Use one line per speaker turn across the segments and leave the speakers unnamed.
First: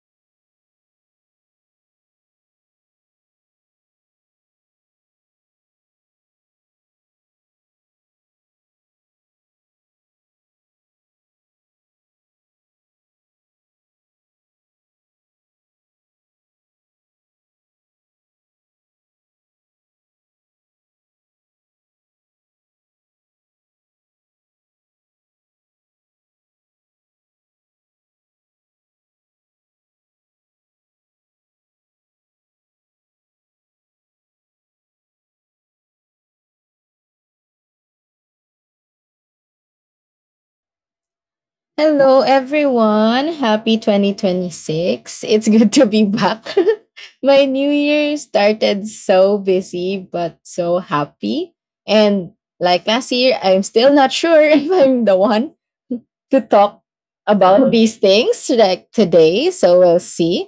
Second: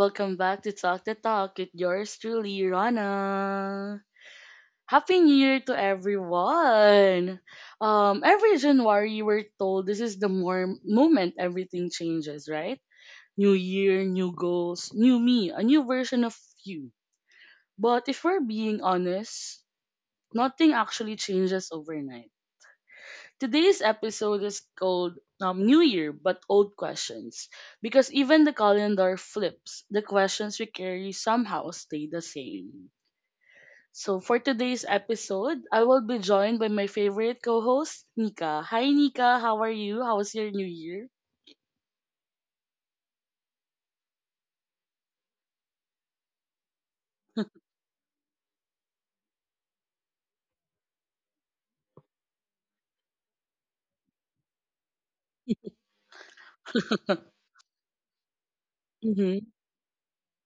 Welcome back to Talk the Talk with yours truly, Rana. Happy New Year to everyone! Every January we're told this is the more moment everything changes, right? New year, new goals, new me, a new version of you. But if we're being honest, nothing actually changes overnight. Today's episode is called New Year but Old Questions, because even the calendar flips, the questions we carry somehow stay the same. So for today's episode, I will be joined by my favorite co-host, Nika. Hi Nika, how are you? How was your new year?
Hello, everyone. Happy 2026. It's good to be back. My new year started so busy, but so happy. And like last year, I'm still not sure if I'm the one to talk about these things like
Mm-hmm.
today. So we'll see.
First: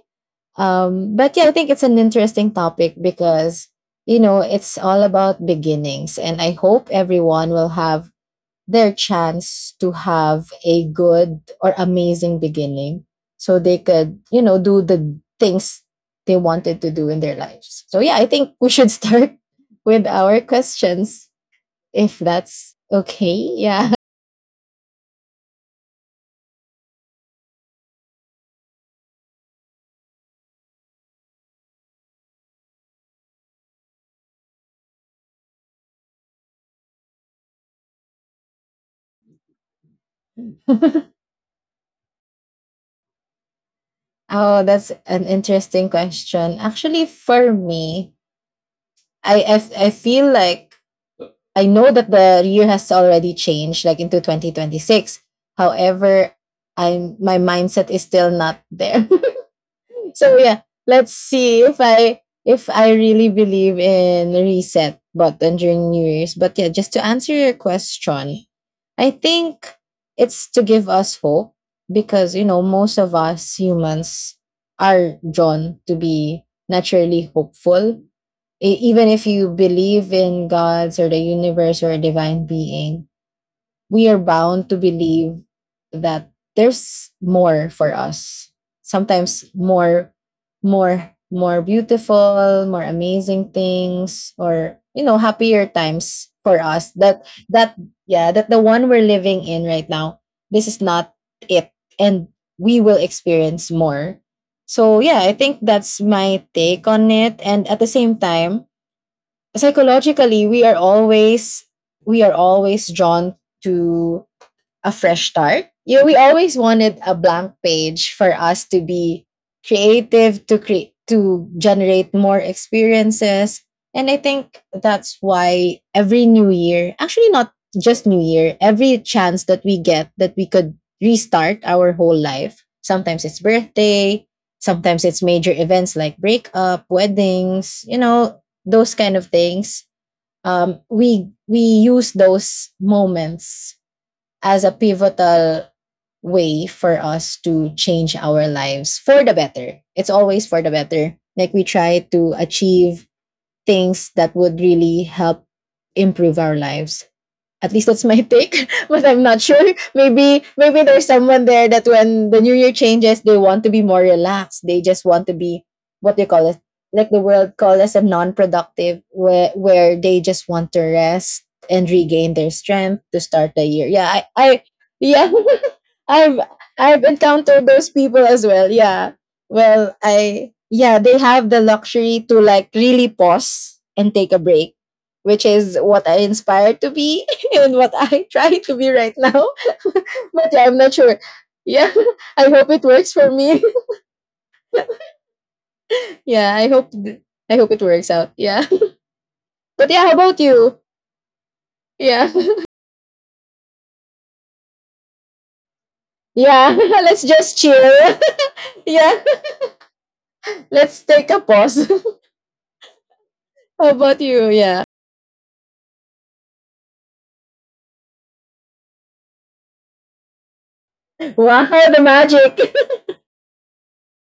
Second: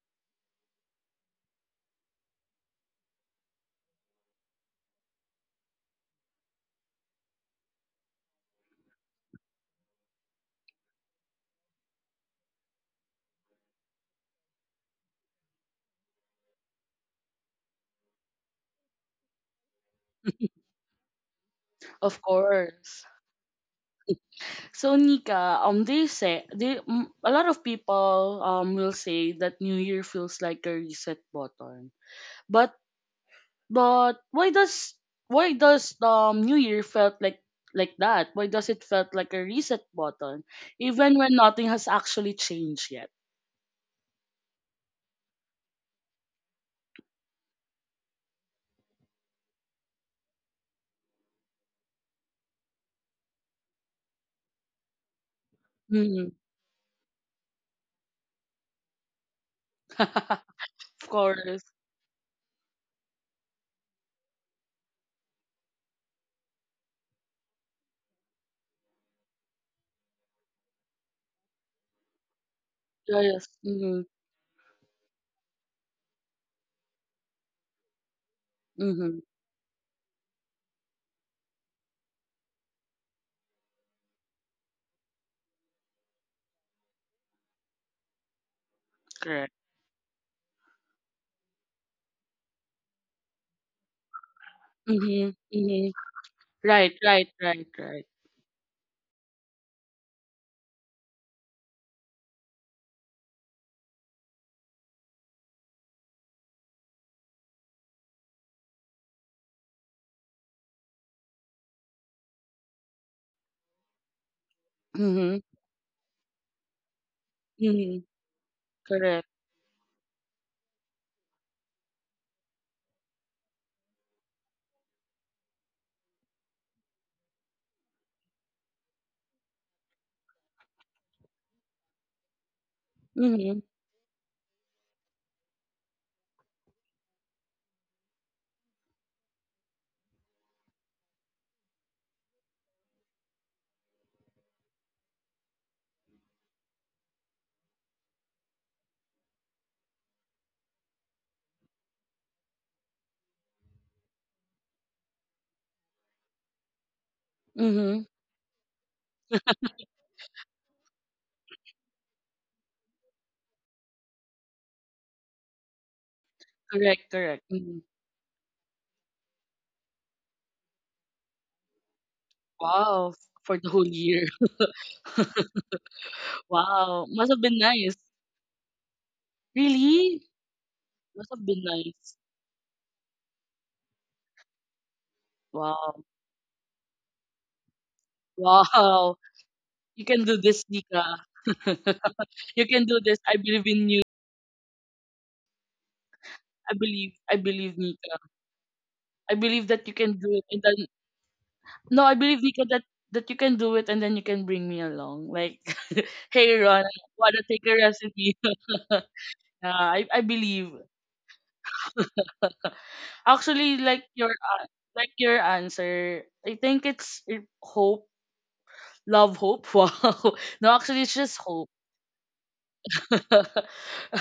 But yeah, I think it's an interesting topic because, you know, it's all about beginnings. And I hope everyone will have their chance to have a good or amazing beginning so they could, you know, do the things they wanted to do in their lives. So, yeah, I think we should start with our questions if
Of
that's
course.
okay. Yeah.
So Nika, they say they mm, a lot of people will say that New Year feels like a reset button, but But why does why does New Year felt like that? Why does it felt like a reset button, even when nothing has actually changed yet?
Oh, that's an interesting question. Actually, for me, I feel like I know that the year has already changed, like into 2026.
Hmm.
However, I'm my mindset is still not there. So
Of
yeah, let's
course.
see if I really believe in reset button during new year's. But yeah, just to answer your question, I think it's to give us hope, because, you know, most of
Yes.
us
Mm-hmm.
humans are drawn to be naturally hopeful. Even
Mm-hmm.
if you believe in gods or the universe or a divine being, we are bound to believe that there's more for us. Sometimes
Correct.
more, more, more beautiful, more amazing things, or you know,
Mm-hmm.
happier
Mm-hmm.
times for us.
Right.
That
Right. Right.
that
Right.
yeah, that the one we're living in right now, this is not it. And we will experience more. So yeah, I think that's my take on it. And at the same time, psychologically, we are always drawn to a fresh
Mm-hmm.
start. You know, we always wanted a blank
Mm-hmm.
page for us to be
Correct.
creative, to create to generate more experiences. And I think that's why every new year, actually not just new year, every chance that we get that we could restart our whole life. Sometimes it's
Mm-hmm.
birthday, sometimes it's major events like breakup, weddings, you know, those kind of things. We use those moments as a pivotal way for us to change our lives for the better. It's always for the better. Like we try to achieve things that would really help improve our lives. At least
Mm-hmm.
that's my take, but I'm not sure. Maybe there's someone there that when the new year changes, they want to be more relaxed. They just want to be what they call it, like
Correct.
the
Correct.
world
Mm-hmm.
call as a non-productive, where they just want to rest and regain their strength
Wow.
to start
For
the
the whole
year. Yeah,
year.
I yeah, I've I've
Wow. Must have been
encountered those
nice.
people as well. Yeah. Well,
Really?
I yeah, they
Must have
have the
been nice.
luxury to like really pause and take a break, which is
Wow.
what I inspire to be and what I try to be right
Wow.
now.
You can do
But
this,
yeah, I'm not
Nika.
sure. Yeah, I
You
hope it
can do
works
this.
for
I
me.
believe in you.
Yeah,
I believe. I
I hope
believe,
it works
Nika.
out. Yeah.
I believe that
But
you
yeah, how
can do
about
it.
you?
No, I
Yeah.
believe, Nika, that that you can do it, and then you can bring me along. Like, hey,
Yeah,
Ron, I
let's
wanna
just
take a
chill.
recipe?
Yeah,
Yeah, I believe.
let's take a pause.
Actually,
How about you? Yeah.
like your answer, I think it's hope, love, hope. Wow. No, actually, it's just
Wow,
hope.
the magic.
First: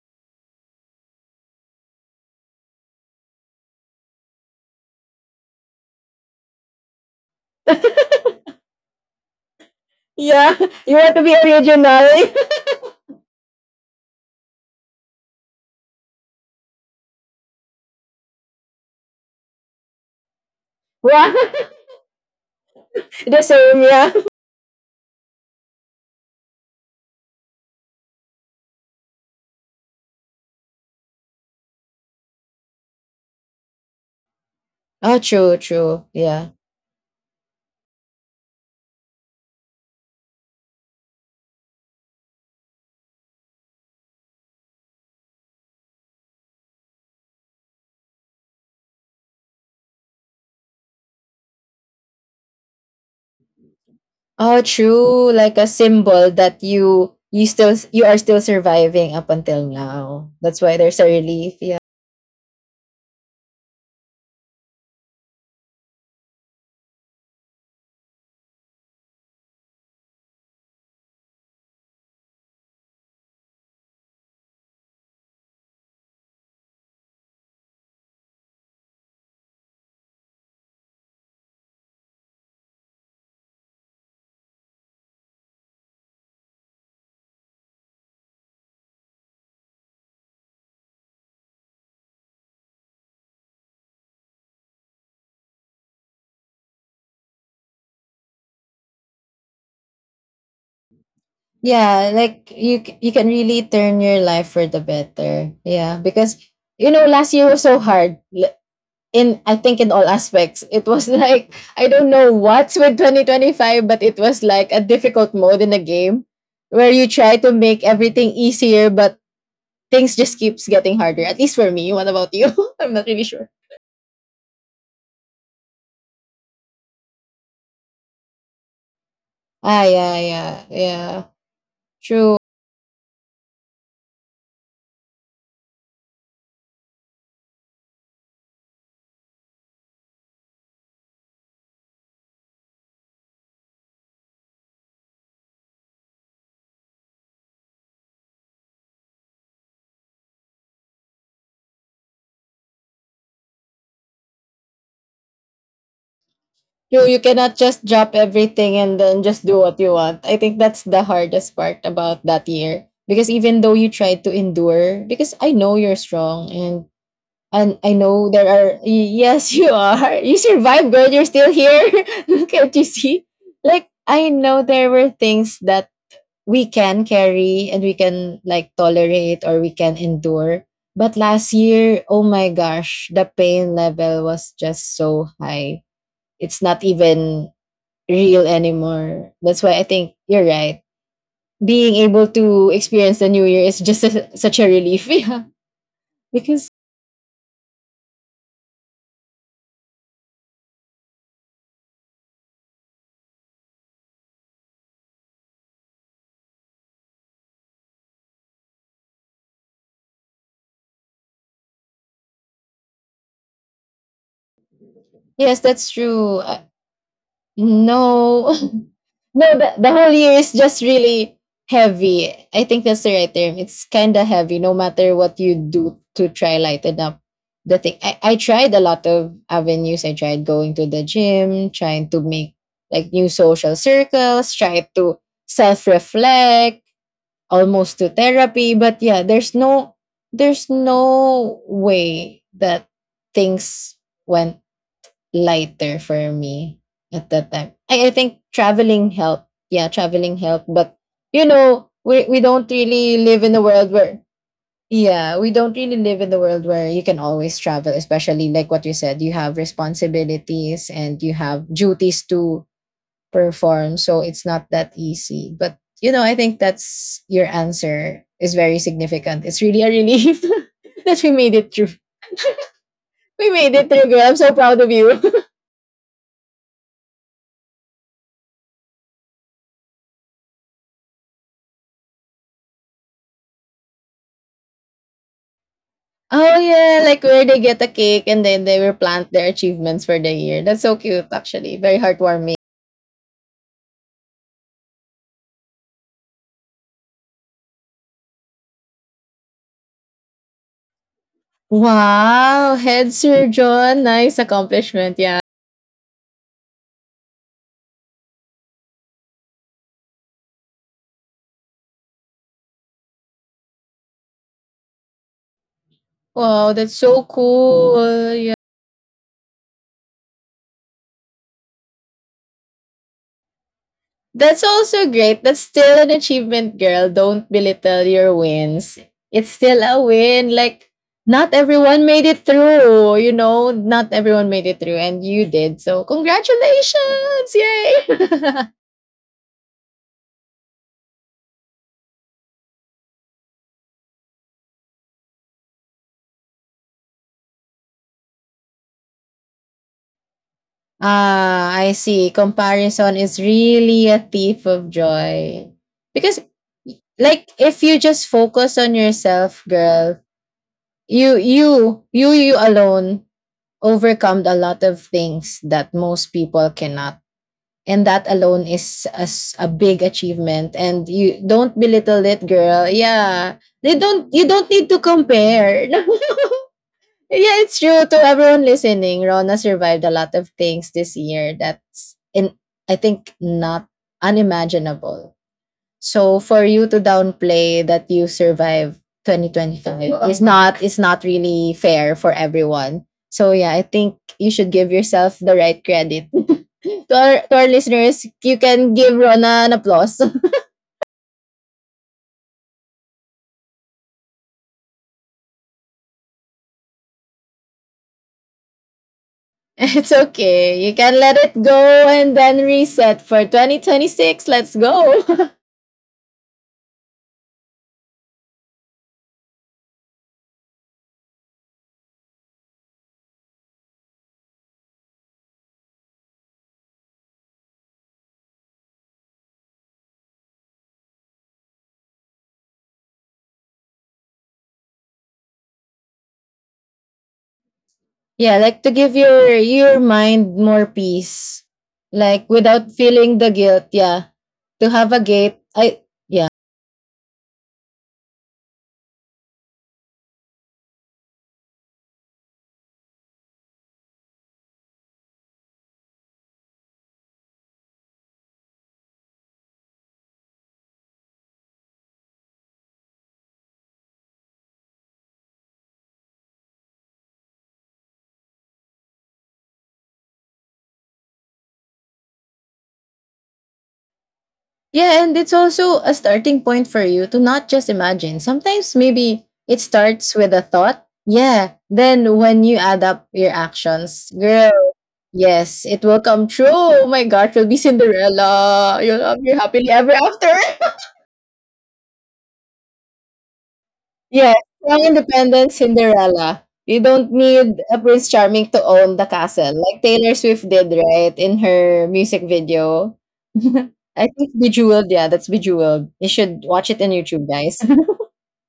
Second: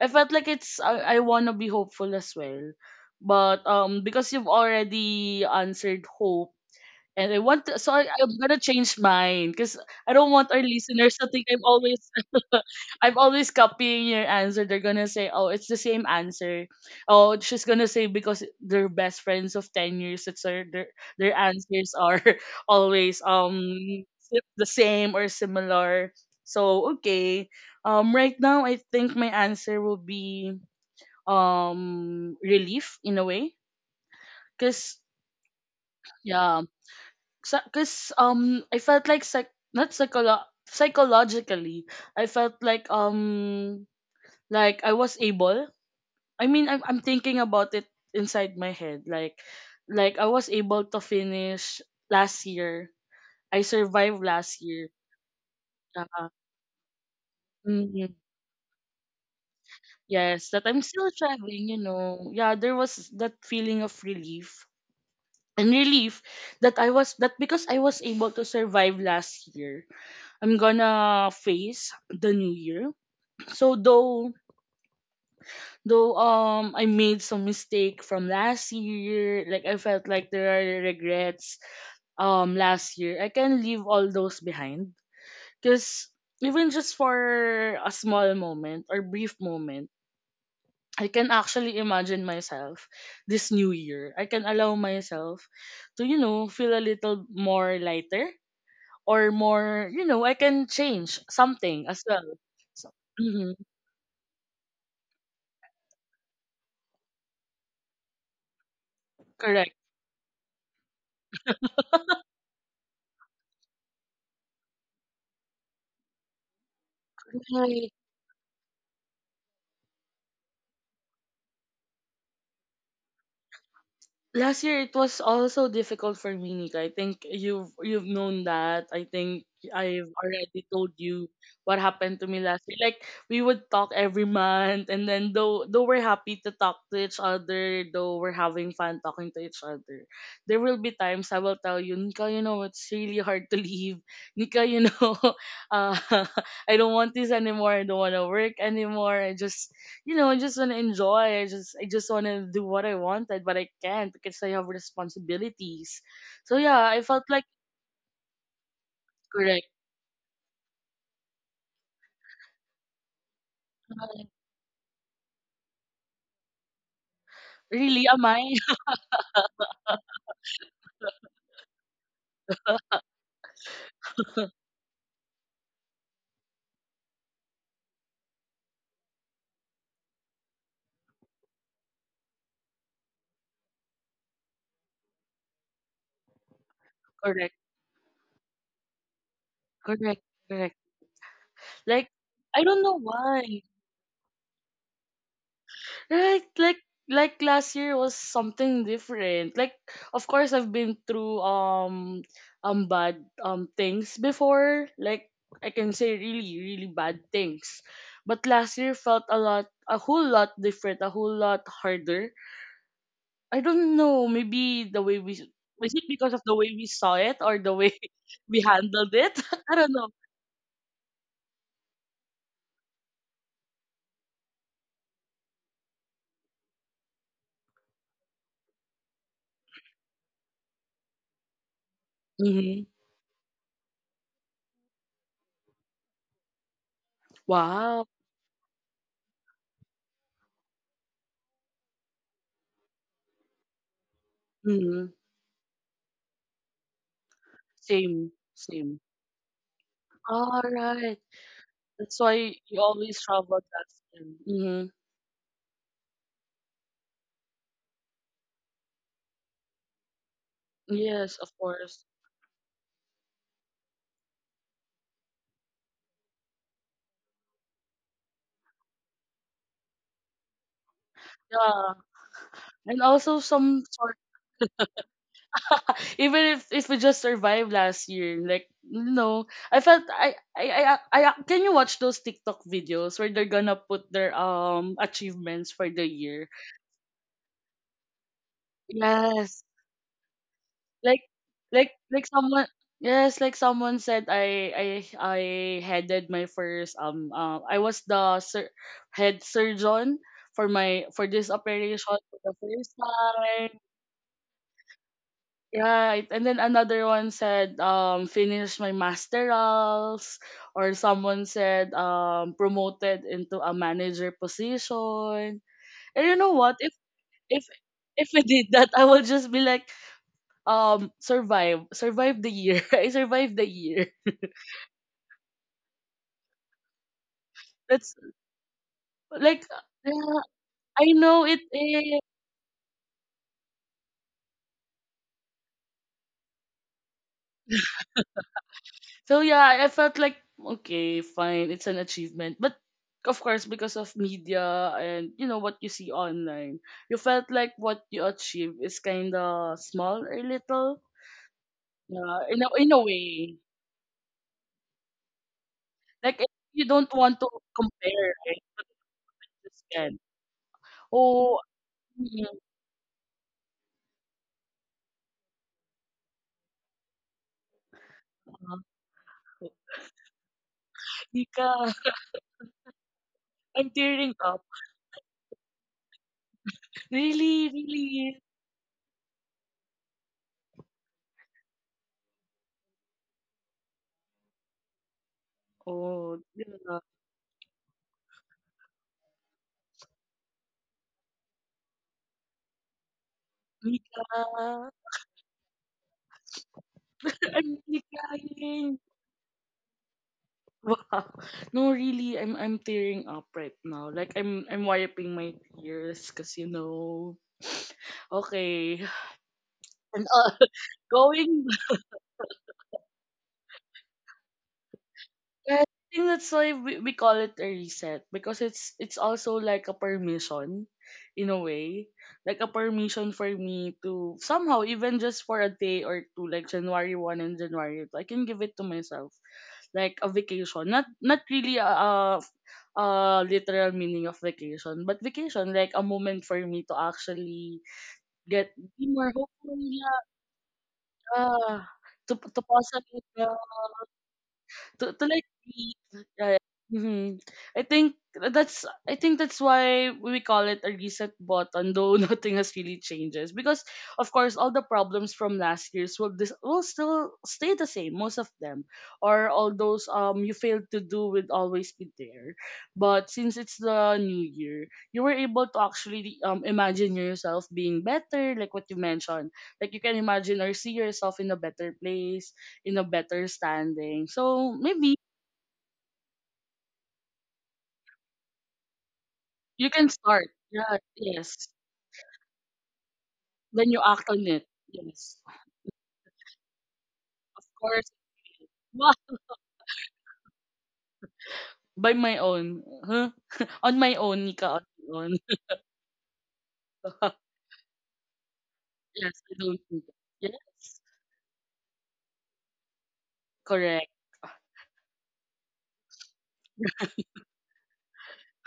I felt like it's I want to be hopeful as well. But because you've already answered hope and I want to, so I'm gonna change mine because I don't want
Yeah,
our
you
listeners
want to
to
be
think I'm always
original.
I'm always copying your answer. They're gonna say, "Oh, it's the same answer." Oh, she's gonna say because they're best friends of 10 years. That's their their, their
Wow,
answers are always
the same. Yeah.
the same or similar. So okay, right now I think my answer will be relief in a way, cause
Oh, true, true. Yeah.
yeah, because I felt like psych not psycholo- psychologically I felt like I was able. I mean I'm thinking about it inside my head, like I was able to finish last year, I survived
Oh,
last year.
true. Like a symbol
uh,
that you still you
mhm.
are still surviving up until now.
Yes,
That's
that
why
I'm
there's a
still
relief.
traveling, you
Yeah.
know, yeah, there was that feeling of relief, and relief that I was that because I was able to survive last year, I'm gonna face the new year. So though I made some mistake from last year, like I felt like there are regrets last year, I can leave all those behind. Cause even just for a small moment or brief moment, I can actually imagine myself this new year. I can allow myself to, you know, feel a little more lighter or more, you know, I can change something as
Yeah,
well.
like
So,
you can
mhm,
really turn your life for the better. Yeah, because you know last year was so hard. In I
correct.
think in all aspects, it was like I don't know what's with 2025, but it was like a difficult mode in a game where you try to make everything easier, but things just keeps getting harder. At least for me. What about you? I'm not really sure.
Last year it was also difficult for me, Nika. I think you've known that. I think
Ah,
I've
yeah,
already
yeah,
told you
yeah.
what happened to me
True.
last year. Like we would talk every month, and then though we're happy to talk to each other, though we're having fun talking to each other, there will be times I will tell you, Nika, you know, it's really hard to leave. Nika, you know, uh, I don't want this anymore, I don't wanna work anymore. I just you know, I just wanna enjoy. I just wanna do what I wanted, but I can't because I have responsibilities. So yeah, I
True. You
felt like
cannot just drop everything and then just do
correct.
what you want. I think that's the hardest part about that year. Because even though you try
Uh,
to endure, because I know you're strong and I
Really, am
know
I
there are yes, you are. You survived, girl. You're still here. Can't you see? Like I know there were things that we can carry and we can like tolerate or we can endure. But last year, oh my gosh, the pain level was just so high. It's not even
correct?
real anymore. That's why I think
Correct,
you're
correct.
right. Being
Like
able
I
to
don't know
experience the new
why.
year is just a, such a relief. Yeah.
Right?
Because,
Like last year was something different. Like of course I've been through bad things before. Like I can say really, really bad things. But last year felt a lot, a whole lot different, a whole lot harder. I don't know. Maybe the way we
yes, that's
Was it because of
true.
the way we saw it or the way
No,
we handled it?
No,
I don't
the
know.
whole year is just really heavy. I think that's the right term. It's kind of heavy, no matter what you do to try lighten up the thing. I tried a lot of avenues. I tried going to the gym, trying to make
Mm-hmm.
like new social circles, tried to self reflect, almost
Wow.
to therapy. But yeah, there's no way that things went
Mm-hmm.
lighter for me at that time. I
Same.
think
Same.
traveling helped. Yeah, traveling
All
helped. But
right.
you know,
That's
we
why
don't
you always
really live
travel
in a
that
world where
same. Mm-hmm.
yeah, we don't really live in the world where you can always travel, especially like what you said, you have responsibilities and you
Yes, of
have
course.
duties to perform. So it's not that easy. But you know, I think that's your answer is very significant. It's really a relief that we made it through.
Yeah. And also
We made
some
it through,
sort
girl. I'm so proud of you.
even if we just survived last year, like no. I felt I can you watch those TikTok videos where they're gonna put their achievements for the year?
Oh yeah, like where they get a cake and then they will plant their
Yes,
achievements for the year. That's so
like
cute actually. Very
like
heartwarming.
someone yes, like someone said I headed my first I was the head surgeon for my for this operation for the
Wow,
first
head
time.
surgeon. Nice accomplishment. Yeah.
Right. And then another one said finish my masterals, or someone said promoted into a manager position. And you know
Wow,
what?
that's so
If if
cool.
I
Yeah.
did that, I would just be like survive the year I survived the year.
That's also great. That's still an achievement, girl. Don't belittle
That's
your wins. It's
Like
still a
yeah,
win. Like
I know
not
it
everyone
is.
made it through, you know, not everyone made it through and you did. So congratulations. Yay.
So yeah, I felt like okay, fine, it's an achievement, but of course because of media and you know what you see online, you felt like what you achieve is kind of small or little.
Ah, I see.
Yeah, in a
Comparison is
way,
really a thief of joy.
like
Because
if you don't want to
like if you
compare,
just
right,
focus
but
on yourself,
you just can.
girl, you
Oh,
you you
mm,
you alone overcome a lot of things that most people cannot. And that alone is a, a big achievement. And you don't
Nika,
belittle it, girl. Yeah.
I'm
They don't
tearing
you
up.
don't need to compare. Yeah,
Really,
it's true. To
really.
everyone listening, Rona survived a lot of things this year that's in I think not unimaginable. So
Oh
for you to
ba?
downplay that you survived 2025 is not really fair for everyone. So yeah, I think
Mika,
you should give yourself the right credit. To our
I'm really
listeners, you can
crying.
give Rona an applause.
Wow. No, really, I'm tearing up right now. Like I'm wiping my tears because you know. Okay.
It's
Uh,
okay. You can let it
going back,
go and then reset for 2026. Let's go.
I think that's why we call it a reset, because it's also like a permission in a way. Like a permission for me to somehow, even just for a day or two, like January one and January two, I can give it to myself like a vacation. Not not really a literal meaning of vacation, but vacation like a moment for me to actually
Yeah,
get
like to
be
give
more
your
hopeful.
your
Yeah
mind more peace,
uh,
like
to
without
pause a bit,
feeling the guilt. Yeah, to have a
to like
gate.
be
I yeah
yeah, hmm, I think that's why we call it a reset button, though nothing has really changes. Because of course all the problems from last year's will this will still stay the same, most of them. Or all those you failed to do will always be there. But since it's the new year, you were able to actually imagine yourself being better, like what you mentioned. Like you can imagine or see yourself in a better place, in a better standing. So maybe
yeah, and it's also a starting point for you to not just imagine. Sometimes maybe it
you can
starts
start.
with a
Yeah,
thought.
yes.
Yeah, then when you add up your
Then you act
actions,
on it.
girl,
Yes.
yes, it will come true. Oh my God,
Of
you'll be
course.
Cinderella.
Wah,
You'll have your happily ever after.
by my own. Huh? On my own,
Yes,
Nika, on
Young
my own.
Independent Cinderella. You don't need a Prince Charming to own the
Yes, I
castle,
don't
like
think.
Taylor Swift did,
Yes.
right, in her music video.
Correct.
I think Bejeweled, yeah, that's Bejeweled. You should watch it on YouTube, guys.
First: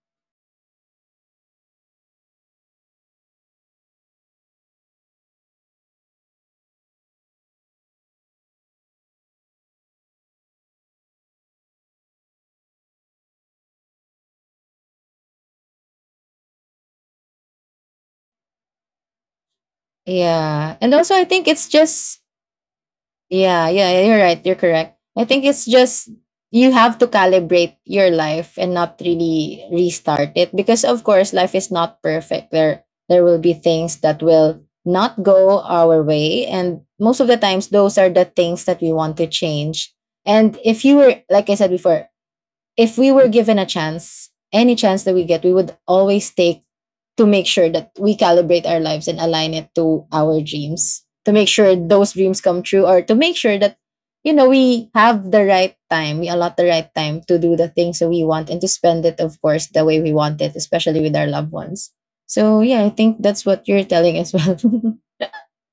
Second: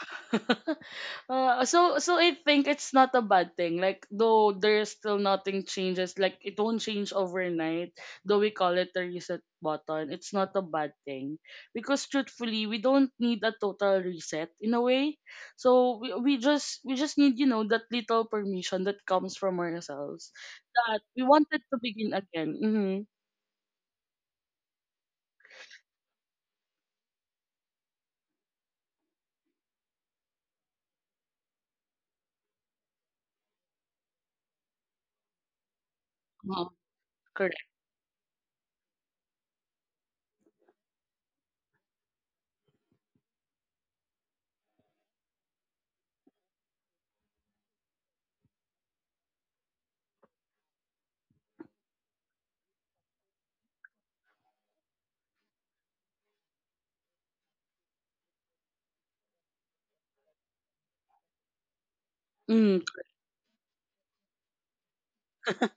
So so I think it's not a bad thing. Like though there's still nothing changes, like it won't change overnight. Though we call it the reset button, it's not a bad thing because truthfully, we don't need a total reset in a way. So we just need you know that little permission that comes from ourselves,
Yeah, and
that
also
we
I think
wanted
it's
to begin
just
again. Mm-hmm.
yeah, yeah, yeah, you're right. You're correct. I think it's just you have to calibrate your life and not really restart it because of course life is not perfect. There will be things that will not go our way
Uh-huh.
and most of the
Correct.
times those are the things that we want to change. And if you were like I said before, if we were given a chance, any chance that we get, we would always take to make sure that we calibrate our lives and align it to our dreams, to make sure those dreams come true, or to make sure that, you know, we have the right time, we allot the right time to do the things that we want and to spend it, of course, the way we want it, especially with our loved ones. So,
Mm.
yeah, I think that's what you're telling as well.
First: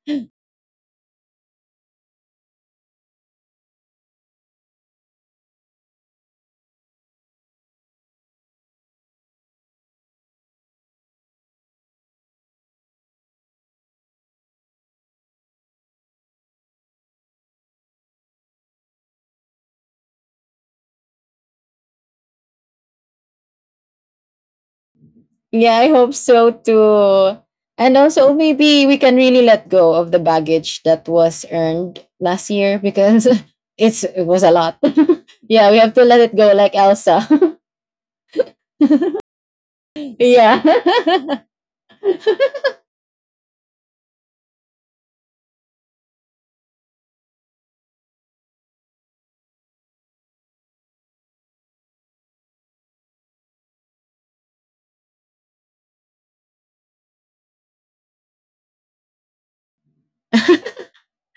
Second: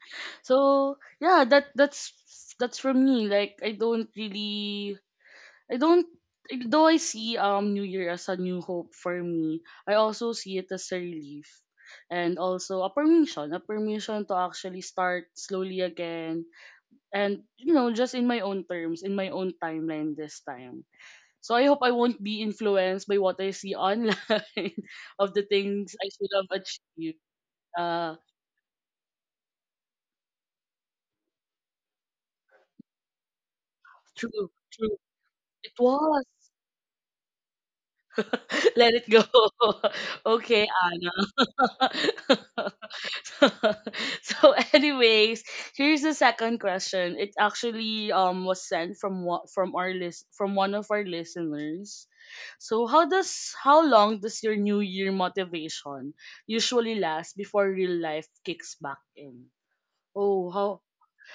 So yeah, that's from me. Like I don't really I don't though I see New Year as a new hope for me, I also see it as a relief and also a permission to actually start slowly again and you know, just in my own terms, in my own timeline this time. So I hope I won't be influenced by what I see online of the
Yeah, I
things I
hope
should
so
have achieved.
too. And
Uh,
also, maybe we can really let go of the baggage that was earned last year because it was a
true,
lot.
true.
Yeah,
It
we have to let
was.
it go, like Elsa.
Let it go. Okay, Anna.
Yeah,
So anyways, here's the second question. It actually was sent from what from our list, from one of our listeners. So how does how long does your new year motivation usually last before real life kicks back in? Oh, how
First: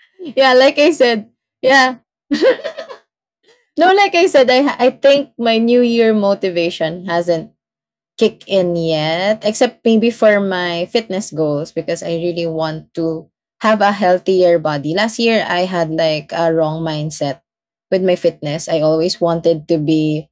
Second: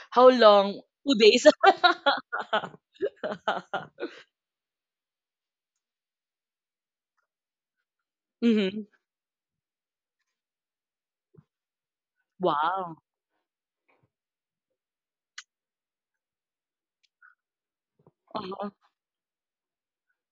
how
yeah, like
long?
I
two
said,
days
yeah. No, like I said, I think my New Year motivation hasn't kick in
Mm-hmm.
yet, except maybe for my fitness goals because I really want
Wow.
to have a healthier body. Last year, I had like a wrong mindset with my fitness.
Uh-huh.
I always wanted to be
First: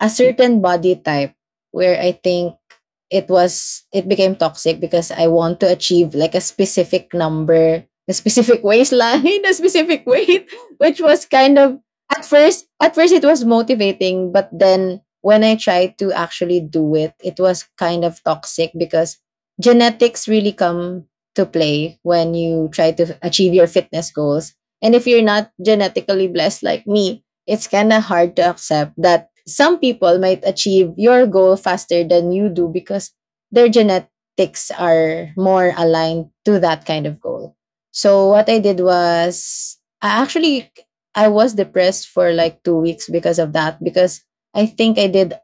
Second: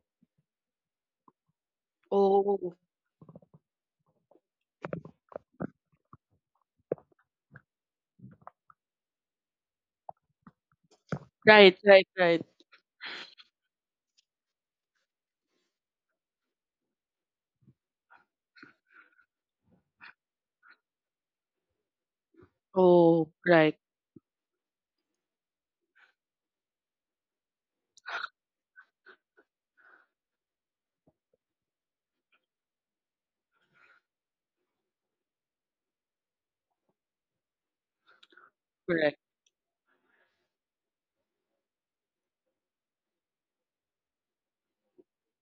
a certain body type where I think
Oh
it became toxic because I want to achieve like a specific number, a specific waistline, a specific weight, which was kind of
right right right.
at first it was motivating, but then when I tried to actually do it, it was kind of toxic because genetics really come to play when you try to
Oh
achieve your
right.
fitness goals. And if you're not genetically blessed like me, it's kind of hard to accept that some people might achieve your goal faster than you do because their genetics are more aligned to that kind of goal. So what I did
Correct.
was I actually I was depressed for like 2 weeks because of that because I think I did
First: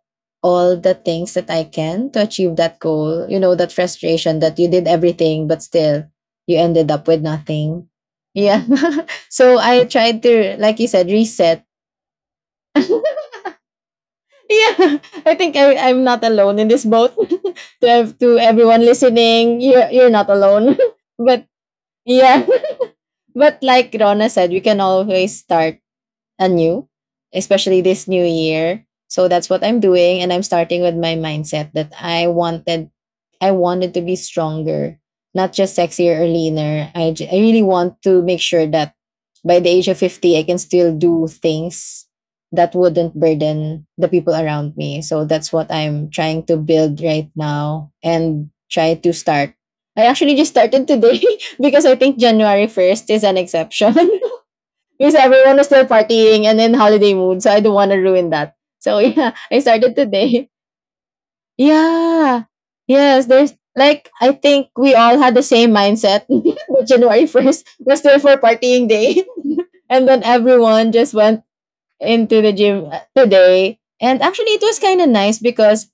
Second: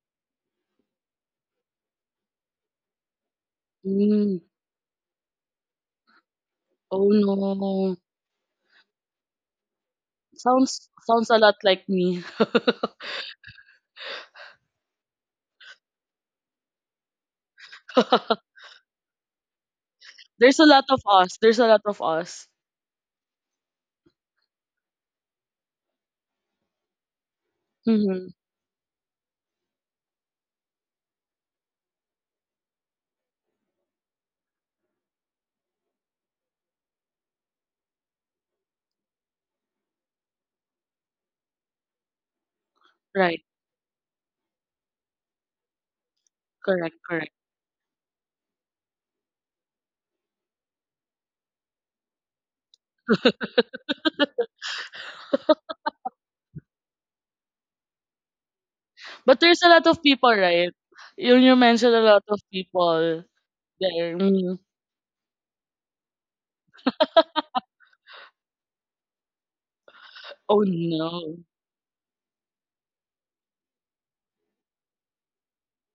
all the things that I can to achieve that goal. You know, that frustration
Mm.
that you did everything but still you ended up
Oh
with nothing.
no.
Yeah. So I tried to, like you
Sounds
said,
sounds a lot
reset.
like me.
Yeah, I think I'm not alone in this boat. to ev- to everyone listening, you're not
There's a
alone.
lot of us.
But
There's a lot of
yeah,
us.
but like Rona said, we can always start anew, especially this new
Hmm.
year. So that's what I'm doing. And I'm starting with my mindset that I wanted to be stronger, not just sexier or leaner. I really want to make sure that by the age of 50, I can still do things that wouldn't
Right.
burden the people around me. So that's what I'm trying to
Correct.
build
Correct.
right now and try to start. I actually just started today because I think January 1st is an exception. Because everyone was still partying and in holiday mood. So I don't want to ruin that. So yeah,
But
I
there's a lot
started
of people,
today.
right? You mentioned a lot of
Yeah.
people
Yes, there's like
there.
I
Mhm.
think we all had the same mindset. But January 1st was still for partying day. And then
Oh
everyone just
no.
went into the gym today. And actually it was kind of nice because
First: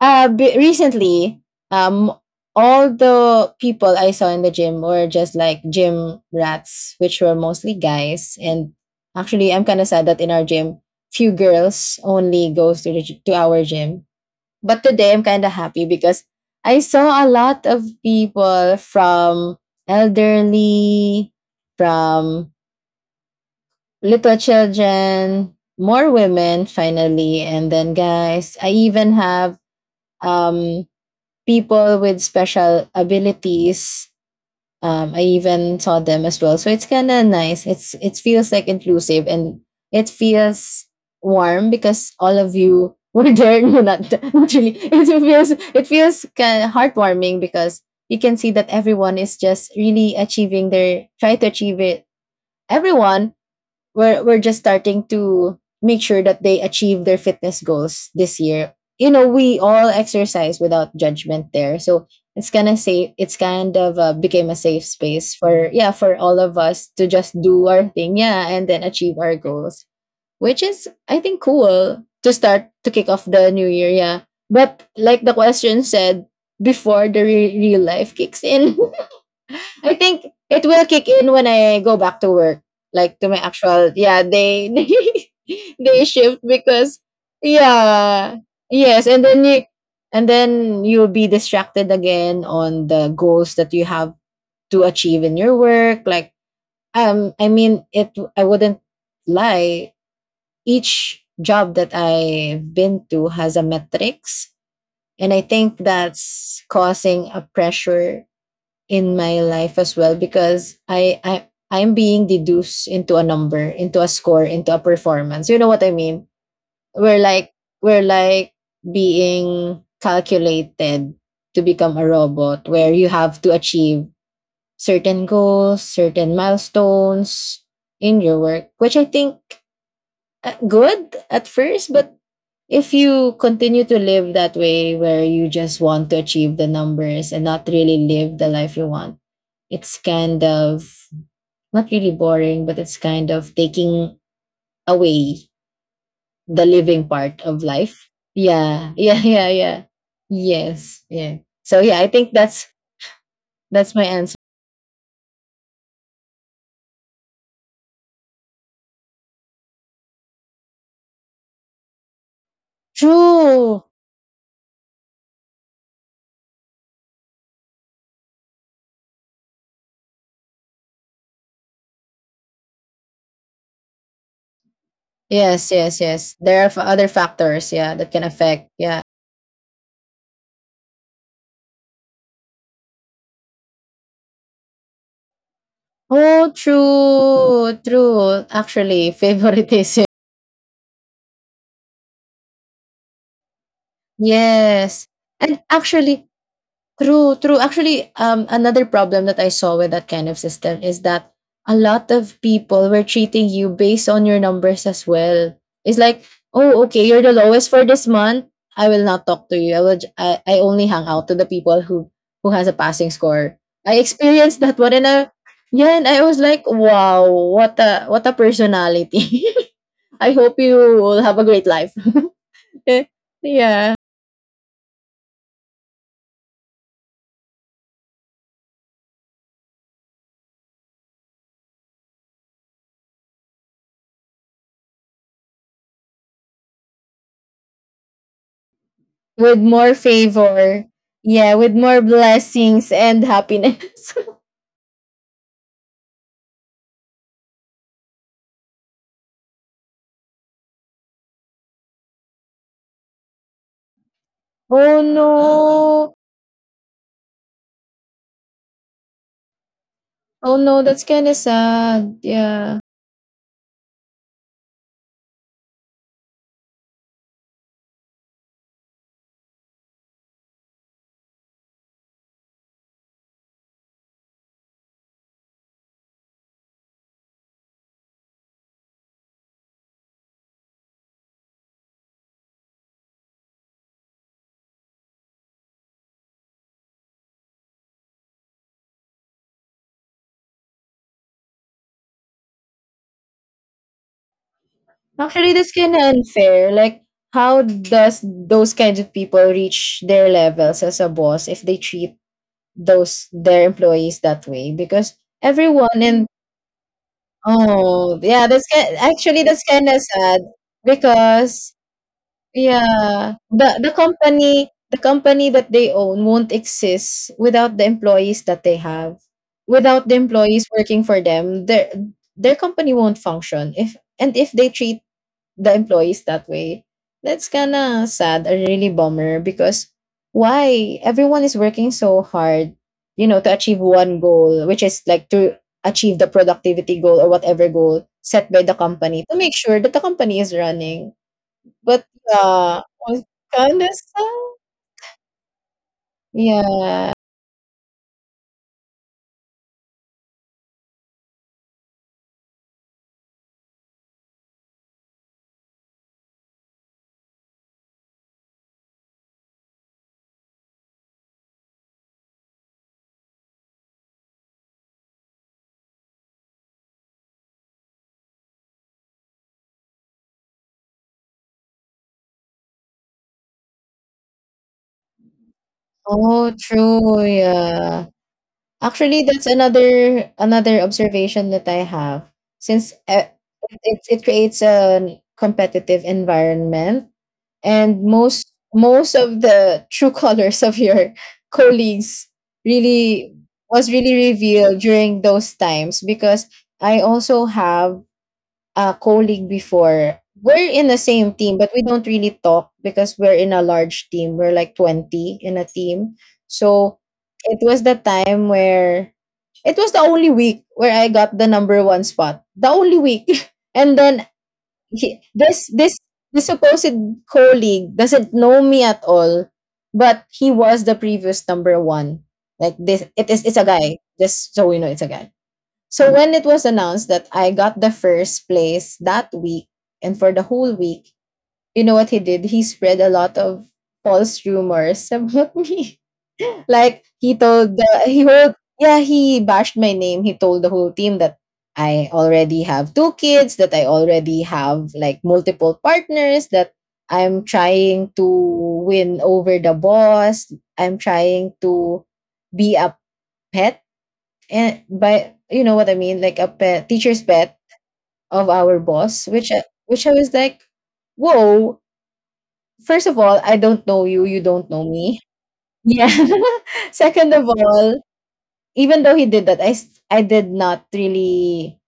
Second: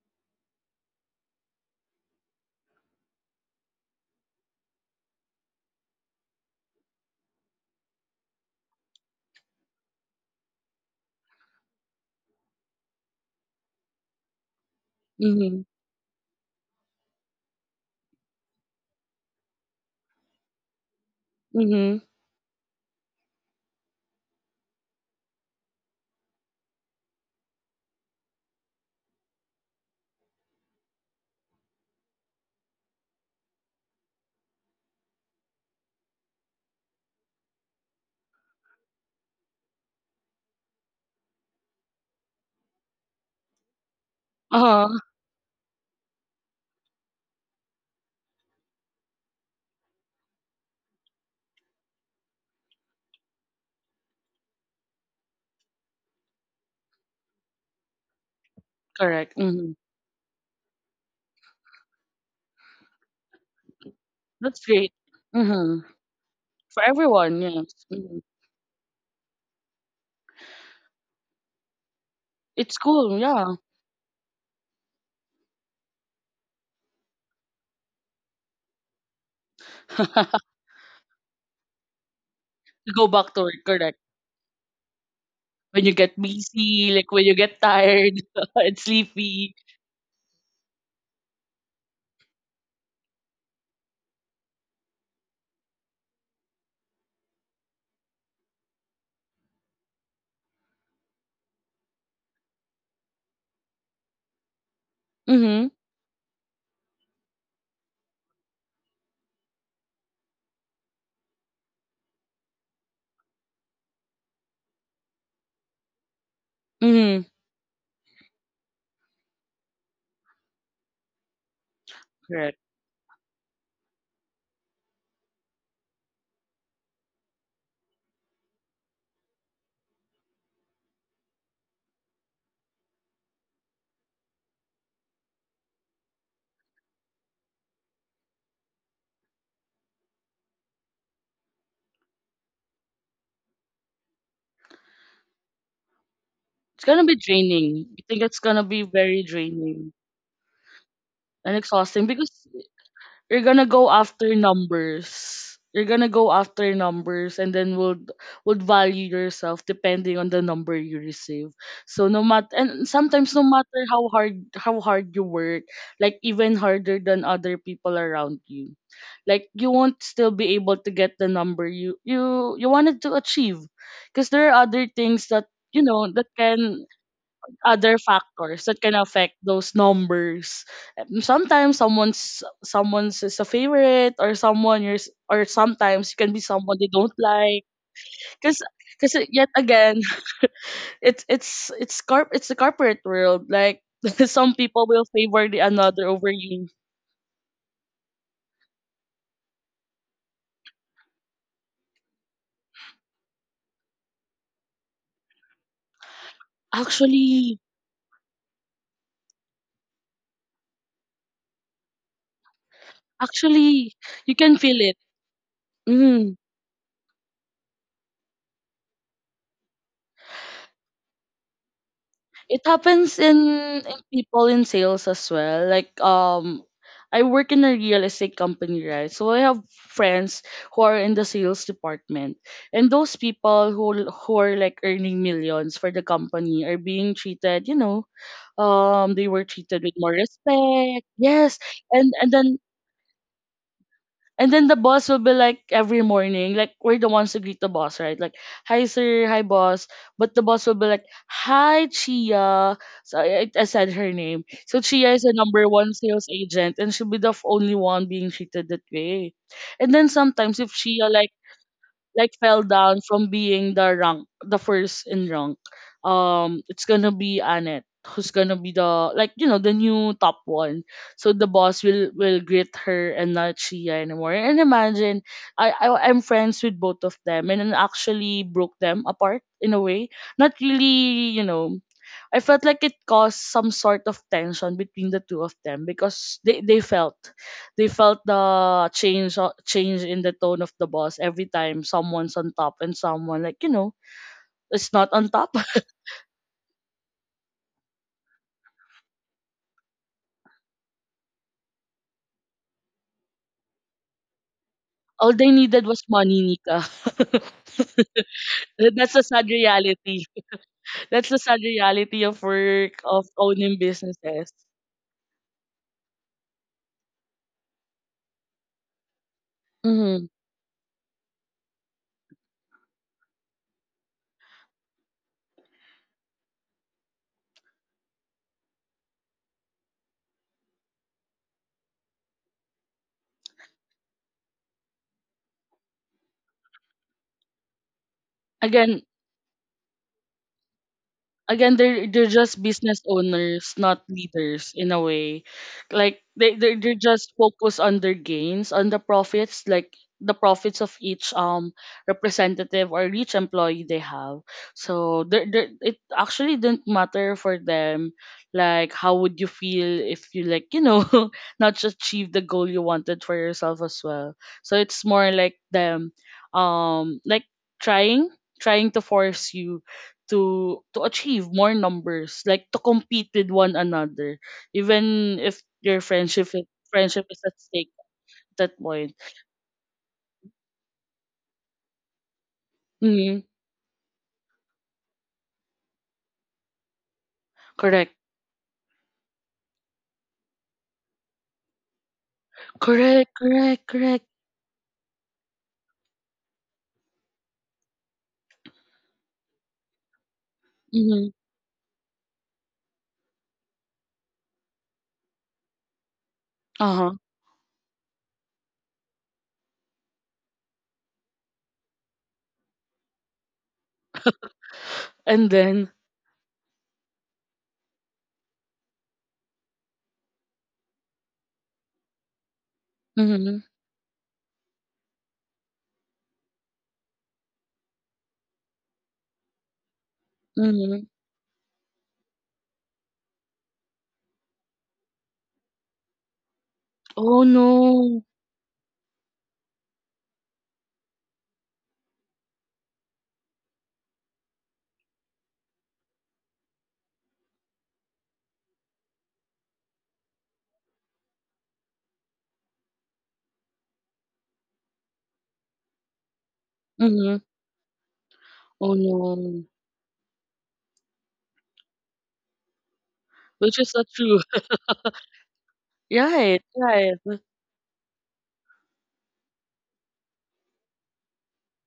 recently, um, all the people I saw in the gym were just like gym rats, which were mostly guys. And actually, I'm kind of sad that in our gym, few girls only goes to to our gym. But today, I'm kind of
Mhm.
happy because I saw a lot of people from elderly,
Mhm.
from little children, more women finally, and then guys. I even have um people with special abilities. I even saw them as well. So it's kind of nice. It feels like inclusive and it feels warm because all of you were there. No, not
Uh
really.
huh.
It feels kind of heartwarming because you can see that everyone is just really achieving their try to achieve it. Everyone We're just starting to make sure that they achieve their fitness goals this year. You know,
Correct.
we
Mhm.
all exercise without judgment there. So it's kind of safe. It's kind of became a
That's
safe
great.
space for,
Mhm.
yeah, for all of
For
us to just
everyone,
do
yes.
our thing,
Mhm.
yeah, and then achieve our goals, which is I think cool to start
It's
to kick
cool.
off the
Yeah.
new year, yeah. But like the question said, before real life kicks in. I think it will kick in when I go back to work,
Go
like to
back
my
to work.
actual.
Correct.
Yeah, they
When you
they
get
shift
busy,
because
like when you get tired
yeah,
and
yes, and then
sleepy.
you and then you'll be distracted again on the goals that you have to achieve in your work. Like I mean, it. I wouldn't lie. Each job that I've been to has a metrics, and I
Mhm.
think that's causing a pressure in my life as well because I'm being deduced into a number, into a score, into a performance. You know what I mean? We're
Mhm.
like we're like being calculated to become a
Correct.
robot where you have to achieve certain goals, certain milestones in your work, which I think good at first, but if you continue to live that way where you just want to achieve the numbers and not really live the life you want, it's kind of not really boring, but it's kind of taking away the
It's gonna
living
be
part of
draining. I
life.
think it's gonna be
Yeah,
very
yeah.
draining
Yes, yeah.
and
So yeah,
exhausting
I
because
think
you're gonna go
that's my
after
answer.
numbers. You're gonna go after numbers, and then would value yourself depending on the number you receive. So no matter and sometimes no matter
True.
how hard you work, like even harder than other people around you, like you won't still be able to get the number you wanted to achieve because there are other things that you know that
Yes. There are
can
other factors, yeah,
other
that can
factors
affect.
that can
Yeah.
affect those numbers. Sometimes someone's is a favorite, or someone you're s- or sometimes you can be
Oh,
someone they don't like.
true.
Cause,
Actually,
cause yet again,
favoritism.
it's the corporate world. Like some people will
Yes,
favor the
and
another
actually,
over you.
true, true. Actually, another problem that I saw with that kind of system is that a lot of people were treating you based on your numbers as well. It's like, oh, okay, you're the
Actually,
lowest for this month. I will not talk to you. I will. J- I only hang out to the people who has a passing score.
actually,
I
you can
experienced
feel
that one,
it.
and I yeah, and I
Mm-hmm.
was like, wow, what a personality. I hope you will have a great life.
It happens
Yeah.
in people in sales as well. Like um, I work in a real estate company, right? So I have friends who are in the sales department. And those people who are like earning millions for the company are being treated, you know, um, they were
With
treated with
more
more
favor.
respect.
Yeah,
Yes.
with more
And and then
blessings and happiness.
and then the boss will be like every morning, like we're the ones to greet the boss, right? Like, hi sir, hi boss. But the boss will be like, hi Chia. So I said her name. So
Oh
Chia is a number one
no.
sales agent, and she'll be the only one being treated that way. And then
Oh
sometimes if
no, that's
Chia
kind of sad.
like fell
Yeah.
down from being the rank, the first in rank, um, it's gonna be Annette who's gonna be the like you know the new top one. So the boss will greet her and not Shia anymore. And imagine, I'm friends with both of them, and then actually broke them apart in a way, not really, you know. I felt like it caused some sort of tension between the two of them because they felt, they felt the change change in the tone of the boss every time someone's on top and someone like you know is not on
Actually,
top.
that's kind of unfair. Like, how does those kinds of people reach their levels as a boss if they treat those their employees that way? Because
All they needed
everyone
was
in
money, Nika.
oh yeah,
That's the
actually
sad
that's kind of
reality.
sad
That's the sad
because
reality of work, of
yeah,
owning businesses.
the company that they own won't exist without the employees that they have. Without the
Hmm.
employees working for them, their company won't function. If they treat the employees that way, that's kinda sad, a really bummer because why? Everyone is working so hard, you know, to achieve one goal, which is like to achieve the productivity goal or whatever goal set by the
Again,
company to make sure that the company is running.
again,
But
they're just
yeah,
business
was
owners,
kind.
not leaders in a way. Like they're
Yeah.
just focused on their gains, on the profits, like the profits of each representative or each employee they have. So it actually didn't matter for them, like how would you feel if you, like, you know, not just achieve the goal you wanted for yourself as well. So it's more like them, um, like trying trying to force you to achieve more numbers, like to compete with one another, even if your
Oh, true,
friendship is at stake
yeah.
at that point.
Actually, that's another observation that I have. Since
Mm-hmm.
it creates a competitive environment and
Correct.
most of the true colors of your colleagues
Correct.
really
Correct.
was really
Correct.
revealed during those times because I also have colleague before. We're in the
Mm-hmm.
same team, but we don't really talk because we're in a large team. We're like 20 in a team.
Uh
So
huh.
it was the time where it was the only week where I got the number one spot. The only week. And then he,
And
this
then,
this this supposed colleague doesn't know me at all, but he was the previous number one. Like this it is
mm-hmm,
it's a guy. Just so we know it's a guy. So when it was announced that I got the first place that week and for the whole
mm-hmm.
week, you know what he did? He spread a lot of false rumors about me. Like
Oh no,
he told, yeah, he bashed my name. He told the whole team that I already have two kids, that I already have like multiple partners, that I'm trying to win over the boss. I'm trying to be a pet, and by you know what I mean, like a pet, teacher's
mm-hmm.
pet of our
Oh
boss, which
no,
which I was like, whoa. First of all, I
which
don't
is
know
not
you.
true.
You don't know me. Yeah.
Right, right.
Second of all, even though he did that, I did not really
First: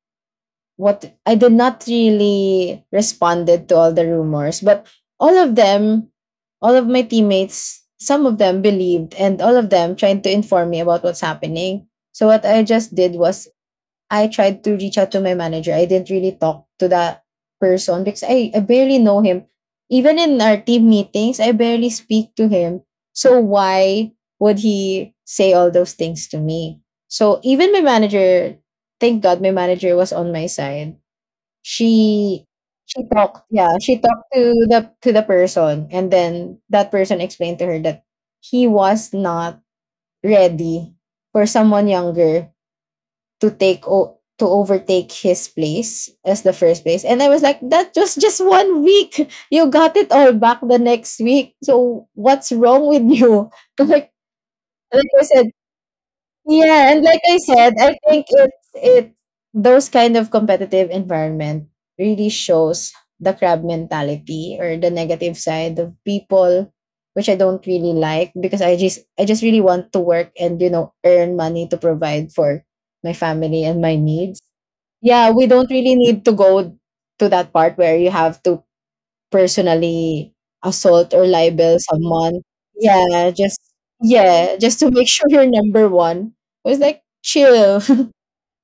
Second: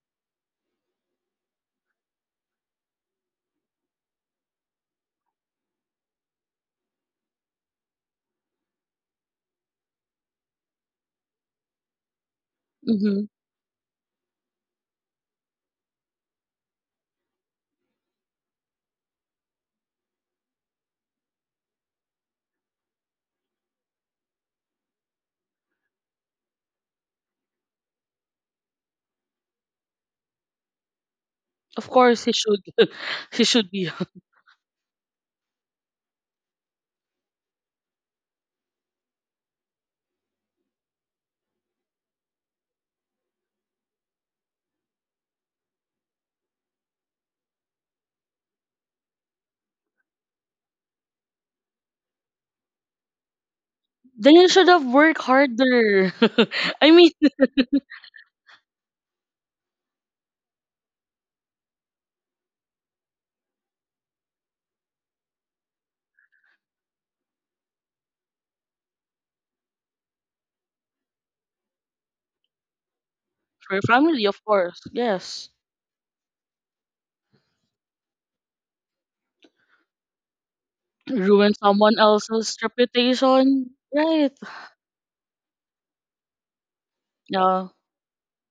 what I did not really responded to all the rumors, but all of them, all of my teammates, some of them believed, and all of them trying to inform me about what's happening. So what I just did
Mm-hmm.
was I tried to reach out to my manager. I didn't really talk to that person because I barely know him. Even in our team meetings, I barely speak to him. So why would he say all those things to me? So even my manager, thank God my manager was on my side.
Of course, he
She
should, he should
yeah,
be.
she talked to the person and then that person explained to her that he was not ready for someone younger to to overtake his place as the first place. And I was like, that was just one week. You got it all back the next week. So what's wrong with you? Like
Then you should have
like I
worked
said,
harder.
yeah,
I
and
mean,
like I said, I think it those kind of competitive environment really shows the crab mentality or the negative side of people, which I don't really like because I just really want to work and you know earn money to provide for my family and
for your
my
family,
needs.
of course.
Yeah, we
Yes.
don't really need to go to that part where you have to personally assault or
Ruin
libel
someone
someone.
else's
Yeah, just
reputation. Right.
yeah, just to make sure you're number one. It was like
Yeah.
chill.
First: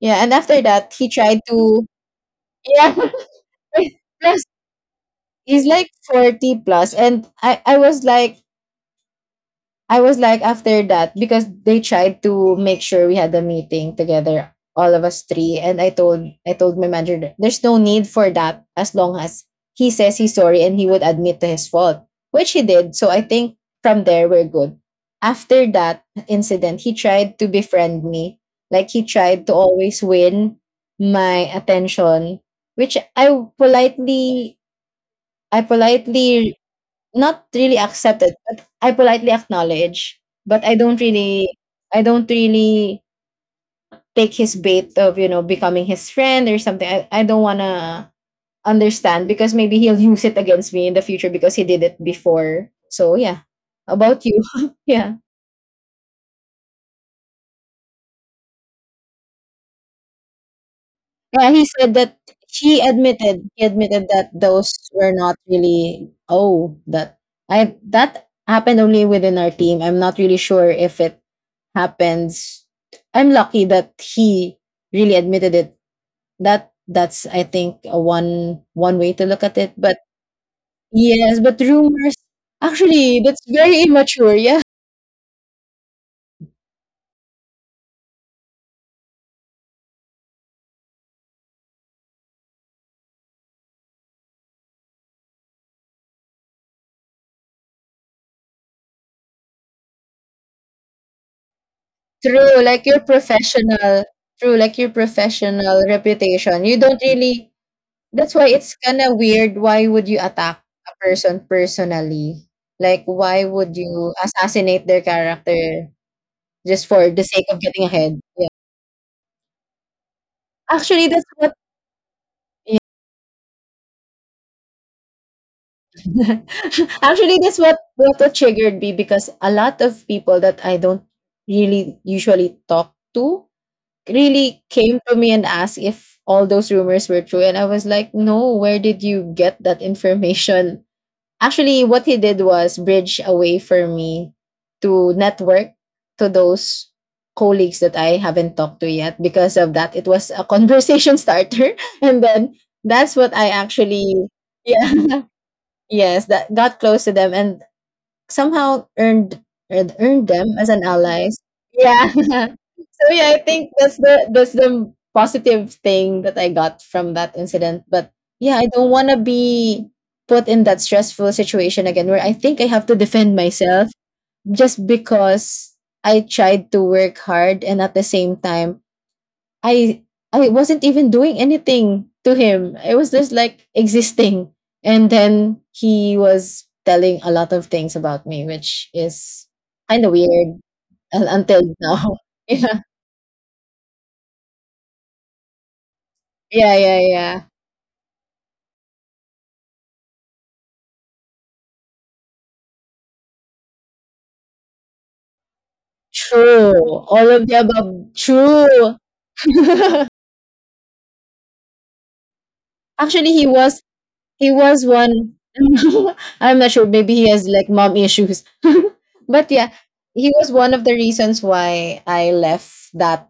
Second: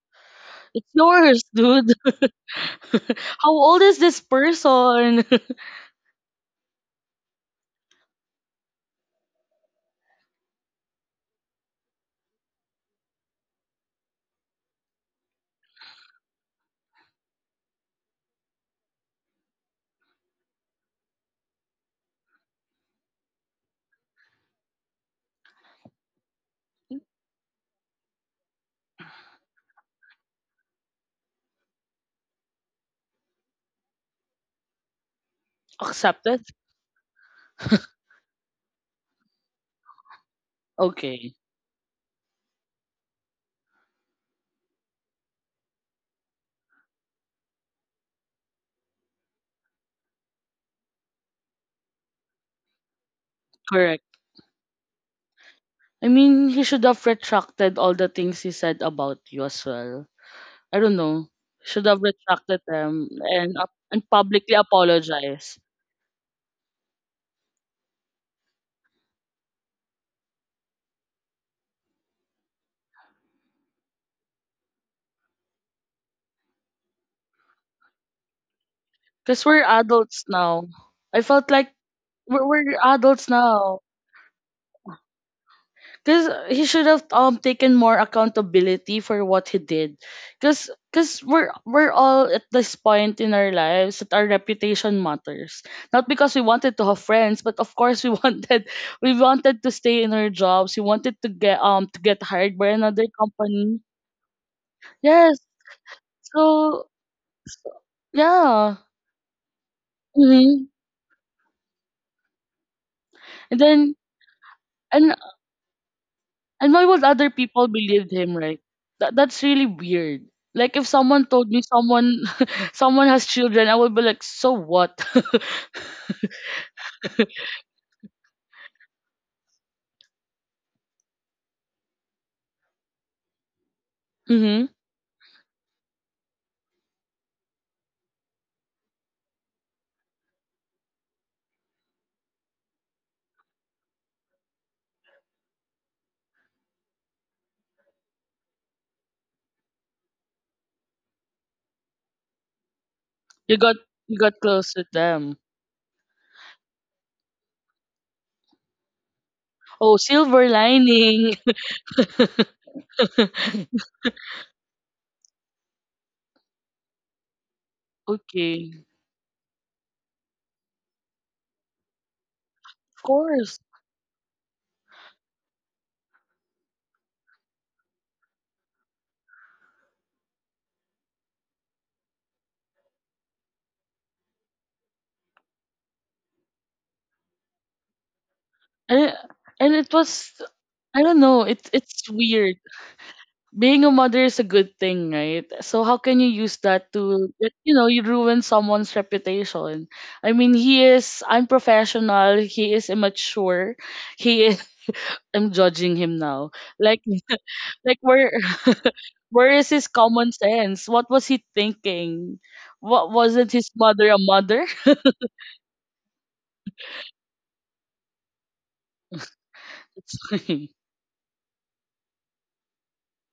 Yeah, and after
It's
that he tried
yours,
to
dude.
yeah.
How old is this
Plus
person?
he's like 40 plus and I was like, after that, because they tried to make sure we had a meeting together, all of us three. And I told my manager that there's no need for that as long as he says he's sorry and he would admit to his fault, which he did. So I think from there we're good. After that incident, he tried to befriend me. Like he tried to always win my attention, which politely I
Accepted?
politely not really accepted, but I politely acknowledge, but I don't
Okay.
really I don't really take his bait of, becoming his friend or something. I don't wanna understand because maybe he'll use it against me in the future because he did it before. So yeah.
Correct.
About you. yeah.
I mean, he should have retracted all the things he said about you as well. I don't know.
Yeah, he
Should
said
have
that
retracted
he
them
admitted
and
he
up and
admitted that
publicly
those were not
apologize.
really oh that I that happened only within our team. I'm not really sure if it happens. I'm lucky that he really admitted it. That that's I think a one way to look
Because
at
we're
it. But
adults now. I
yes,
felt
but
like
rumors
we're
actually
adults
that's
now.
very immature. Yeah,
Cause he should have taken more accountability for what he did. Cause cause we're all at this point in our lives that our reputation matters. Not because we wanted to have friends, but of course we wanted we wanted to stay in our jobs. We wanted to get hired
true.
by
Like your
another company.
professional, true. Like your
Yes.
professional reputation. You
So
don't really. That's why
yeah.
it's kind of weird. Why would you attack
Mm-hmm.
a person personally? Like, why
And
would
then
you assassinate their
and
character
and why
just
would
for the
other
sake of
people
getting
believe
ahead?
him,
Yeah.
right? That's really weird. Like if
Actually,
someone
that's
told
what.
me someone
Yeah.
someone has children, I would be like, so what?
Actually, that's what triggered me because a lot of people that I don't really usually talk to
Mm-hmm.
really came to me and asked if all those rumors were true, and I was like, "No, where did you get that information?" Actually, what he did was bridge a way for me to network to those colleagues that I haven't talked to yet. Because of that, it was a conversation starter. And then that's what I
You got
actually,
you got close with
yeah,
them.
yes, that got close to them. And somehow earned earned
Oh,
earned
silver
them as an
lining.
allies. Yeah. so yeah, I think that's the positive thing that I got from that incident. But yeah, I
Okay,
don't want to be put in that stressful situation again where I think I have to
of
defend
course.
myself just because I tried to work hard and at the same time I I wasn't even doing anything to him. I was just like existing. And then he was telling a lot of things about me, which
And
is
and it
kind of
was,
weird
I don't
un-
know.
until
It's
now.
weird. Being a mother is a good thing, right? So how can you use
Yeah,
that
yeah, yeah,
to
yeah.
that, you know, you ruin someone's reputation? I mean, he is unprofessional, he is immature, he is I'm judging him now.
True.
Like
All of the above.
where
True.
where is his common sense? What was he thinking? What
Actually, he
wasn't his
was
mother a
he
mother?
was one. I'm not sure. Maybe he has like mom issues. but yeah,
It's
he was one of the reasons why I left that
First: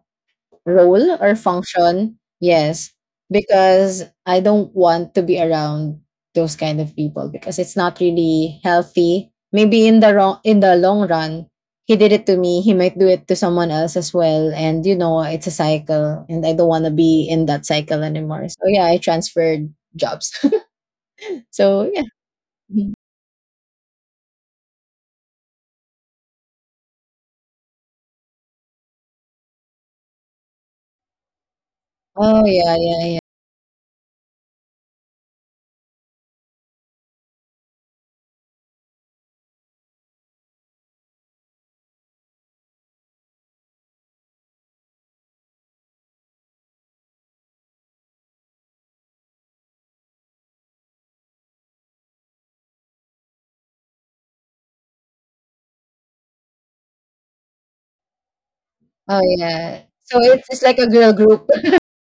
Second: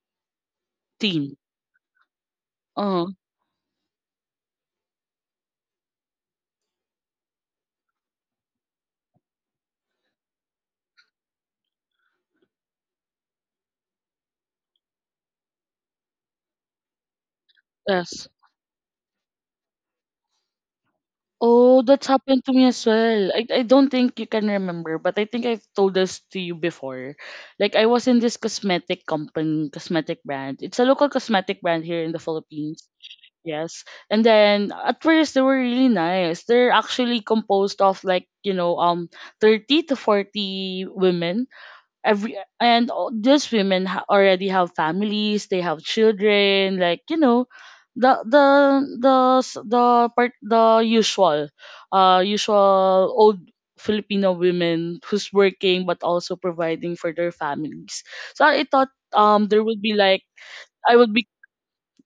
role
Teen.
or function. Yes,
Oh,
because I don't want to be around those kind of people because it's not really healthy. Maybe in the long run, he did it to me. He might do it to someone else as well, and you know it's a cycle. And I don't want to be in that cycle
yes.
anymore. So yeah, I transferred jobs.
Oh,
so yeah.
that's happened to me as
Mhm.
well. I don't think you can remember, but I think I've told this to you before. Like, I was in this cosmetic company, cosmetic brand. It's a local cosmetic brand here in the
Oh yeah,
Philippines.
yeah, yeah.
Yes. And then at first they were really nice. They're actually composed of like, you know, um, 30 to 40 women. These women already have families, they have children, like you know, the the the s- the part the usual usual old Filipino women who's working but also providing for their families. So I thought
Oh
there
yeah.
would be
So
like,
it's like a
I
girl
would be
group.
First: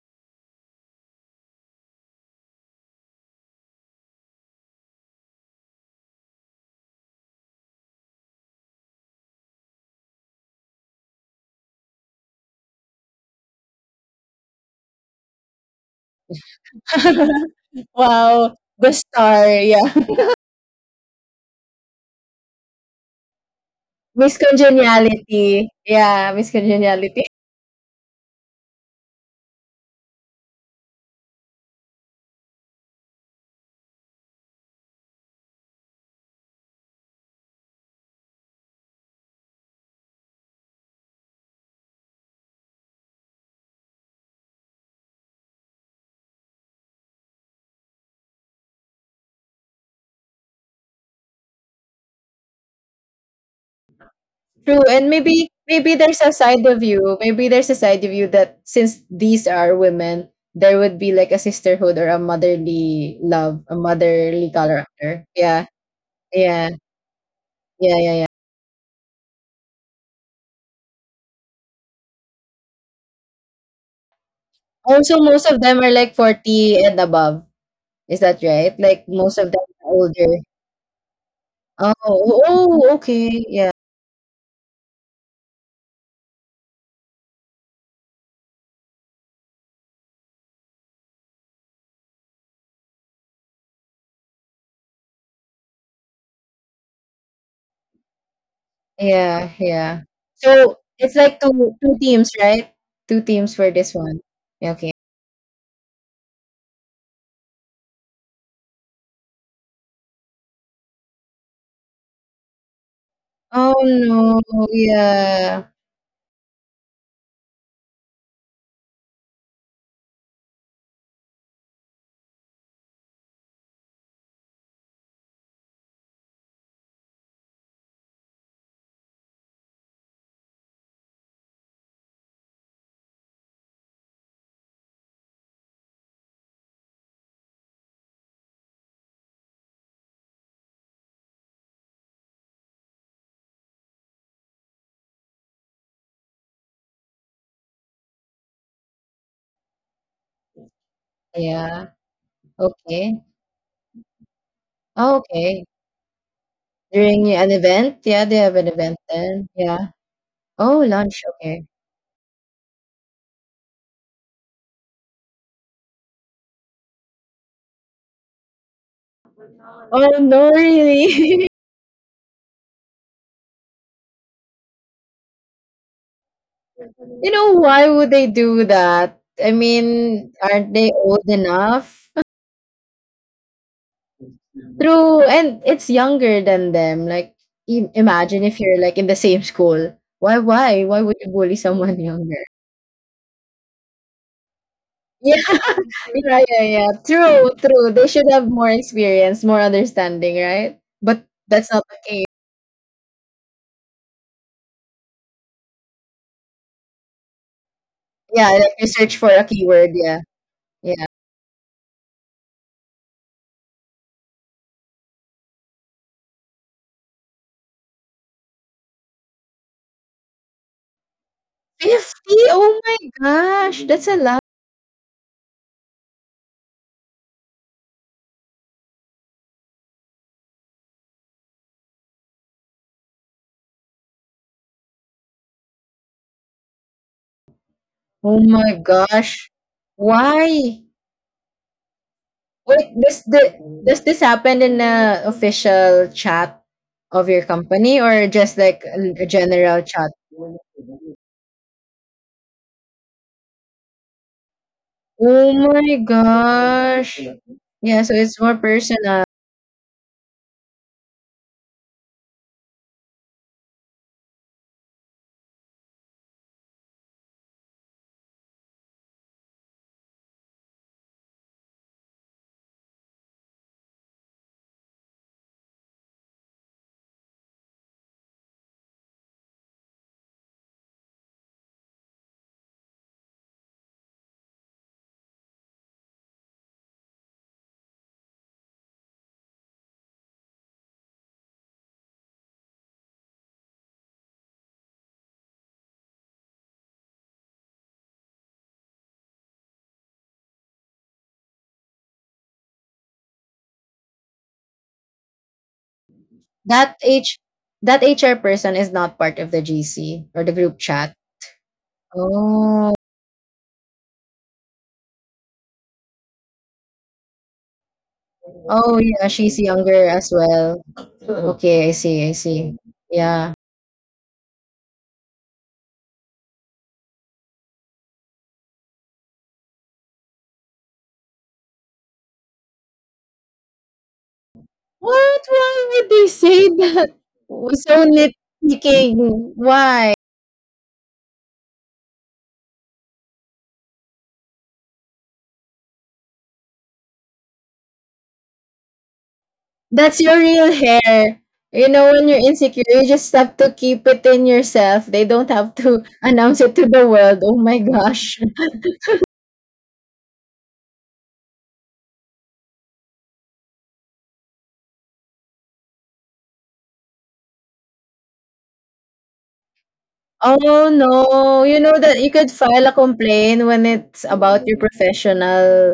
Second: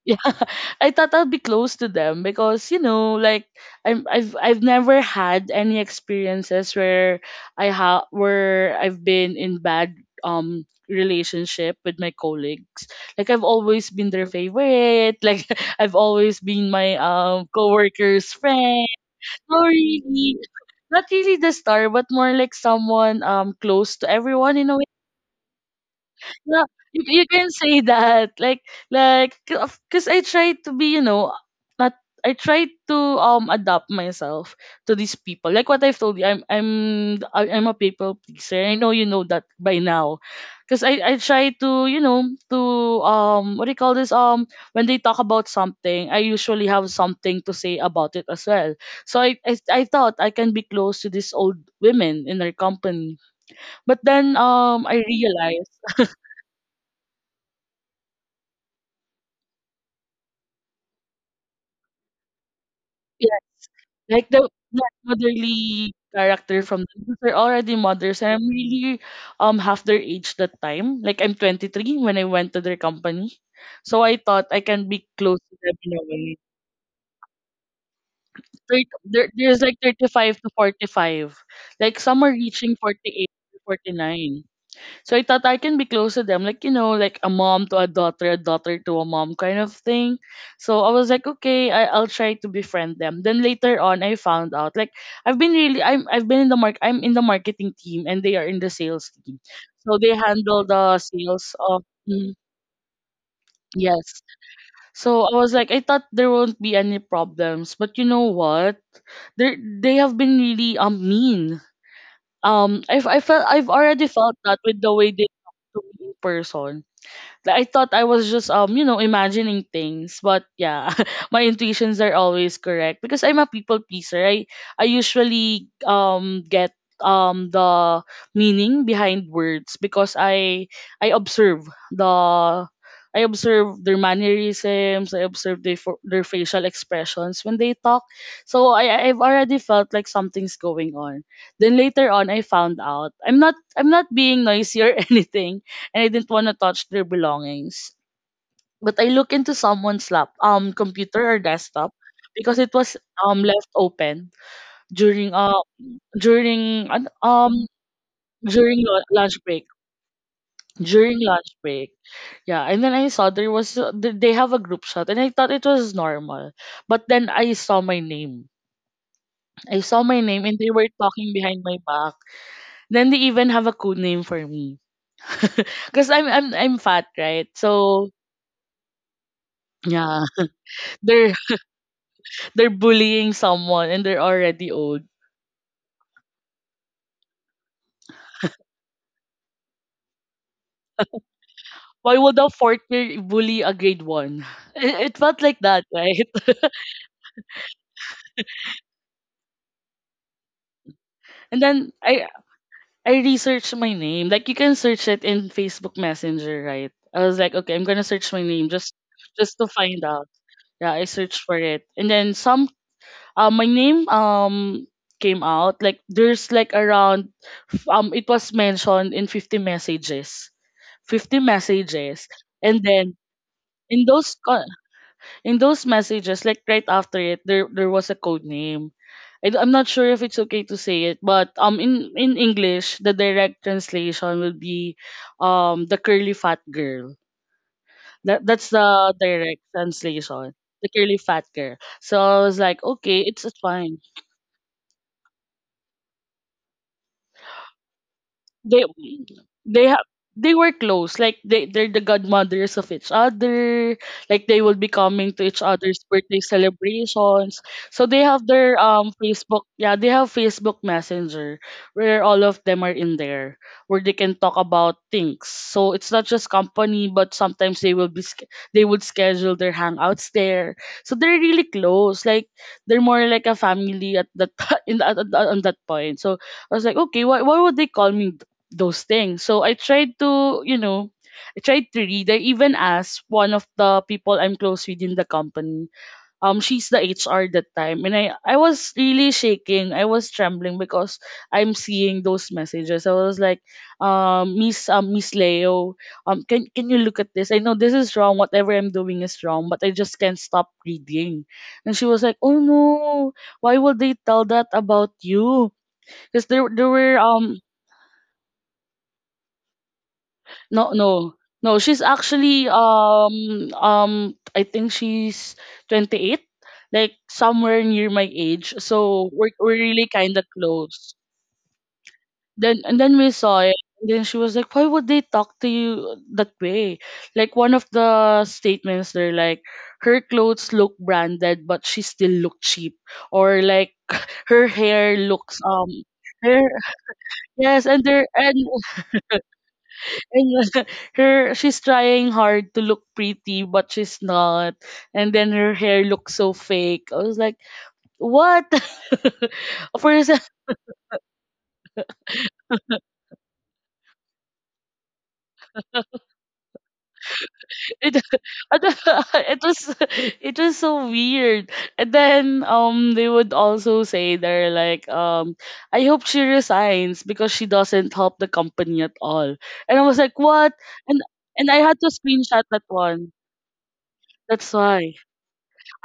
yeah, I thought I'll be close to them because you know, like I've never had any experiences where I ha where I've been in bad um relationship with my colleagues. Like I've always been their favorite. Like I've always been my coworkers'
wow,
friend.
the star.
Not
Yeah.
really, not really the star, but more like someone close to everyone in a,
Miscongeniality. Yeah,
yeah, you
miscongeniality.
can say that. Like because I try to be, you know, not I try to adapt myself to these people. Like what I've told you, I'm a people pleaser. I know you know that by now. Because I try to, you know, to um, what do you call this? Um, when they talk about something, I usually have something to say about it as well. So I thought I can be close to these old women in their company. But then
True,
I
and maybe
realized,
maybe there's a side of you, maybe there's a side of you that since these are women, there would be like a sisterhood or a motherly love, a
like the,
motherly
that
character. Yeah,
motherly character
yeah,
from them, because they're already
yeah, yeah,
mothers.
yeah.
And I'm really half their age that time. Like I'm 23 when I went to their company. So I thought I can be
Also,
close
most
to
of
them
them
in
are
a
like
way.
40 and above. Is that right? Like
There,
most of
there's
them
like
are
35 to
older.
45.
Oh,
Like some are reaching
oh,
48
okay.
to
Yeah,
49. So I thought I can be close to them, like you know, like a mom to a daughter to a mom kind of thing. So I was like, okay, I'll try to befriend them. Then later on, I found out like I've been in the mark I'm in the marketing team and they are in the sales team,
yeah,
so
yeah.
they handle
So
the
it's like
sales of.
two
Mm,
teams, right? Two teams for this
yes.
one. Yeah, okay.
So I was like, I thought there won't be any problems, but you know what? They have been really mean. I felt I've
Oh,
already felt
no.
that with the way they talk
Yeah.
to me in person. Like, I thought I was just you know imagining things, but yeah, my intuitions are always correct. Because I'm a people pleaser, I usually get the meaning behind words because I observe the I observe their mannerisms, I observe their their facial expressions when they talk. So I've already felt like something's going on. Then later on I found out I'm not being noisy or anything, and I didn't want to touch their belongings. But I looked into someone's lap, computer or desktop,
Yeah.
because it was
Okay.
left open
Oh,
during uh
okay.
during an-
During an
um
event? Yeah, they have an
during
event
lunch
then.
break.
Yeah. Oh,
During
lunch.
lunch
Okay.
break, yeah, and then I saw there was they have a group shot, and I thought it was normal. But then I saw my name. I saw
Oh,
my name, and
no,
they were talking
really?
behind my back. Then they even have a code name for me, because I'm fat,
you
right?
know, why
So
would they do that? I
yeah,
mean, aren't they
they're
old enough?
they're bullying someone and they're already old.
True. And it's younger than them. Like, im imagine if you're like in the same school. Why, why? Why would you bully someone
Why would a
younger?
fourth year bully a grade one? It felt
Yeah.
like that, right?
Yeah, yeah, yeah. True, true. They should have more experience, more understanding, right? But
And
that's
then
not the case.
I researched my name. Like you can search it in Facebook Messenger, right? I was like, okay, I'm gonna search my
Yeah,
name
like you search for a
just to
keyword.
find
Yeah,
out. Yeah, I
yeah.
searched for it, and then some. My name came out like there's like around it was mentioned in 50 messages, 50 messages,
50?
and
Oh my
then
gosh.
in
That's a
those
lot.
co- in those messages, like right after it, there was a code name. I'm not sure if it's okay to say it, but in English, the direct translation will be, the curly fat girl. That
Oh
that's
my
the
gosh.
direct translation, the
Why?
curly fat girl. So I was like,
Wait,
okay,
does, the,
it's fine.
does this happen in a official chat of your company or just
they
like a
they
general
have,
chat?
they were close, like they're the godmothers of each other. Like they will be coming to each
Oh
other's
my
birthday
gosh.
celebrations. So
Yeah,
they
so
have
it's more
their
personal.
Facebook. Yeah, they have Facebook Messenger where all of them are in there, where they can talk about things. So it's not just company, but sometimes they will be they would schedule their hangouts there. So they're really close, like they're more like a family at that in at- on that point. So I was like, okay, why would they call me those things? So I tried to, I tried to read. I even asked one of the people I'm close with in the company. She's the HR that time, and I was really shaking. I was trembling because I'm seeing those messages. I was like, Miss Miss Leo, can you look at this? I know this is wrong. Whatever I'm doing is wrong, but I just can't stop reading. And she was like, "Oh no, why would they tell that about you?" Because there
That
were
H that HR person is not part of the GC or the group
No,
chat.
no. No, she's actually
Oh.
I think she's 28, like somewhere near my age.
Oh
So
yeah,
we're
she's
we're really
younger
kind
as
of
well.
close.
Okay, I see, I
Then
see.
and then we saw
Yeah.
it. And then she was like, "Why would they talk to you that way?" Like one of the statements they're like, "Her clothes look branded, but she still look cheap," or like, "Her hair
What?
looks.
Why would they
Her,
say that?
yes,
Was
and
so
there and
nitpicking. Why?
And her she's trying hard to look pretty, but she's not. And then her hair looks so fake. I was like, what? For a
That's your real hair. You know, when you're insecure, you just have to keep it in yourself. They don't have to announce it to the world. Oh my
it,
gosh.
it was it was so weird. And then they would also say, they're like, I hope she resigns because she doesn't help the company at all. And I was like, what?
Oh,
And and
no.
I
You
had
know
to
that you could
screenshot that
file a
one.
complaint when it's
That's
about your Mm.
why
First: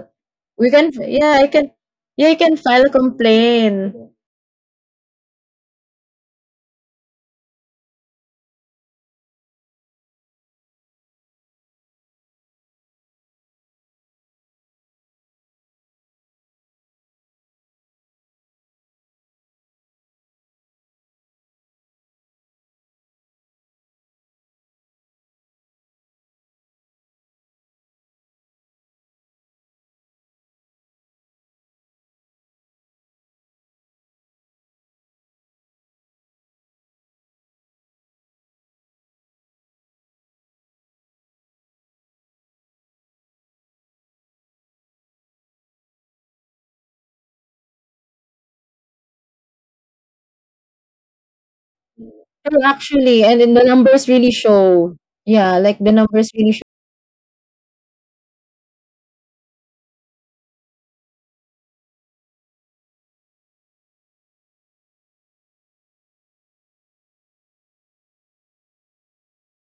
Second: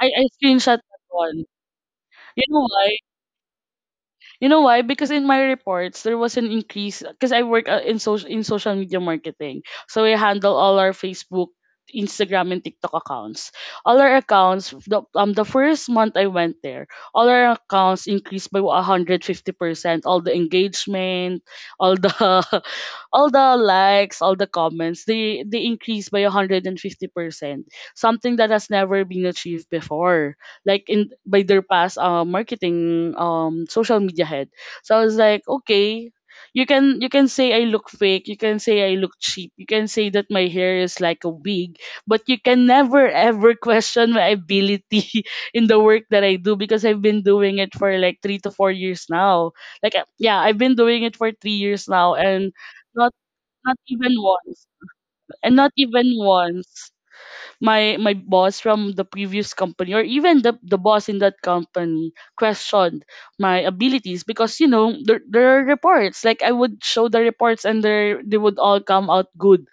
I I
we
screenshot that
can yeah,
one.
I can yeah, you
You
can
know
file a
why?
complaint.
You know why? Because in my reports there was an increase because I work in social media marketing. So we handle all our Facebook, Instagram and TikTok accounts. All our accounts, the first month I went there, all our accounts increased by 150%, all the engagement, all the all the likes, all the comments, they increased by 150%, something that has never been achieved before, like in by their past marketing social media head. So I was like, okay, you can say I look fake, you can say I look cheap, you can say that my hair is like a wig, but you can never ever question my ability in the work that I do, because I've been doing it for like 3 to 4 years now. Like yeah, I've been doing it for 3 years now, and
Oh,
not
actually, and then the
not
numbers
even
really
once,
show.
and
Yeah,
not
like the
even
numbers really show.
once my boss from the previous company or even the boss in that company questioned my abilities, because you know there are reports. Like I would show the reports and they would all come out good.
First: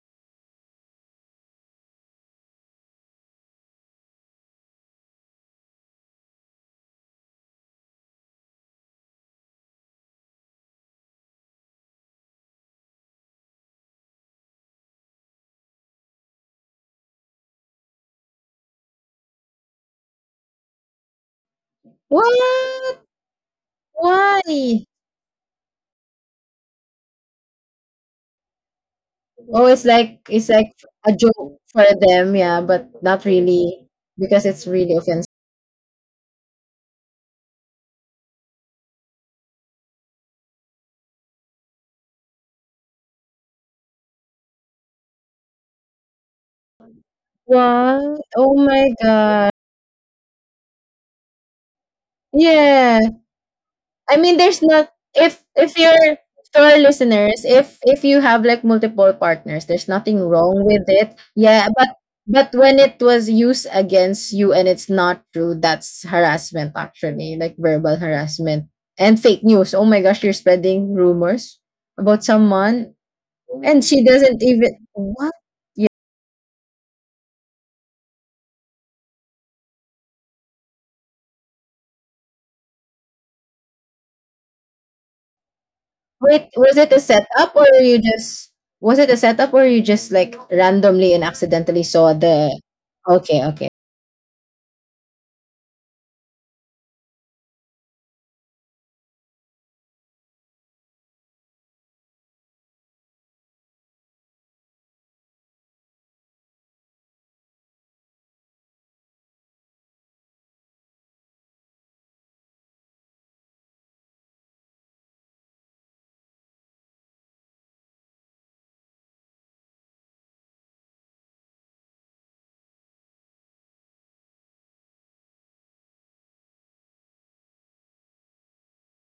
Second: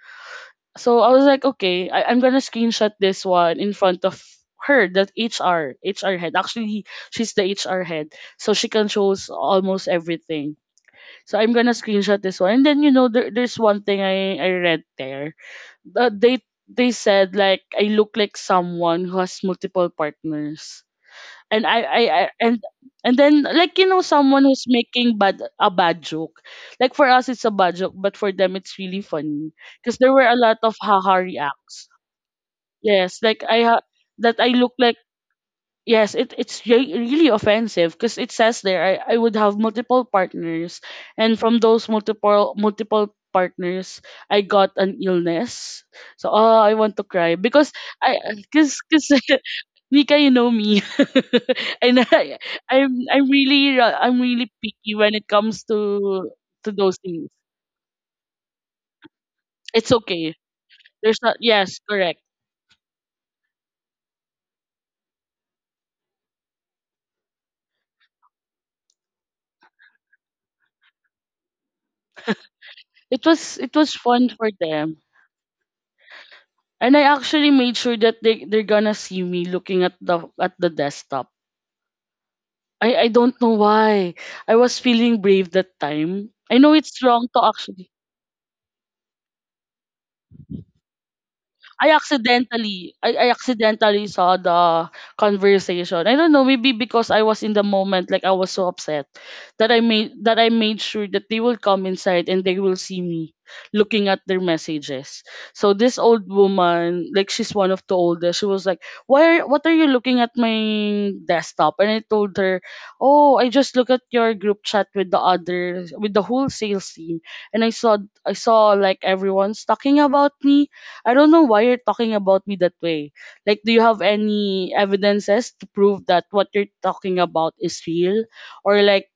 So I was like, okay, I'm gonna screenshot this one in front of her. That HR head, actually, she's the HR head, so she controls almost everything. So I'm gonna screenshot this one. And then, you know, there's one thing I read there. uh, they they said, like, I look like someone who has multiple partners. And I
What?
and then, like, you know, someone who's
Why?
making bad a bad joke. Like for us it's a bad joke, but for them it's really funny
Oh, it's
because there
like
were a
it's
lot
like
of
a
haha
joke for
reacts.
them, yeah, but
Yes,
not
like
really
that
because
I
it's
look
really
like
offensive.
yes, it's really offensive because it says there I would have multiple partners, and from those multiple partners, I got an illness. So oh, I want to cry because I
What? Oh my
because
god.
Nika, you know me, and
Yeah.
I'm really
I
I'm
mean,
really
there's not
picky when it
if
comes
if you're
to
to our
those things.
listeners, if you have like multiple partners, there's
It's
nothing
okay.
wrong with it.
There's not,
Yeah,
yes, correct.
but when it was used against you and it's not true, that's harassment actually, like verbal harassment and fake news. Oh my gosh, you're spreading rumors about someone
It
and
was
she
fun
doesn't
for
even
them.
what? Yeah.
And I actually made sure that they're gonna see me looking at the desktop. I don't know why. I was feeling brave that time.
Wait,
I know it's wrong to actually
was it a setup or you just like randomly and accidentally saw the.
I
Okay, okay.
accidentally saw the conversation. I don't know, maybe because I was in the moment, like I was so upset that I made sure that they will come inside and they will see me looking at their messages. So this old woman, like she's one of the oldest, she was like, what are you looking at my desktop?" And I told her, "Oh, I just look at your group chat with the other with the whole sales team, and I saw, I saw, like, everyone's talking about me. I don't know why you're talking about me that way. Like, do you have any evidences to prove that what you're talking about is real? Or like,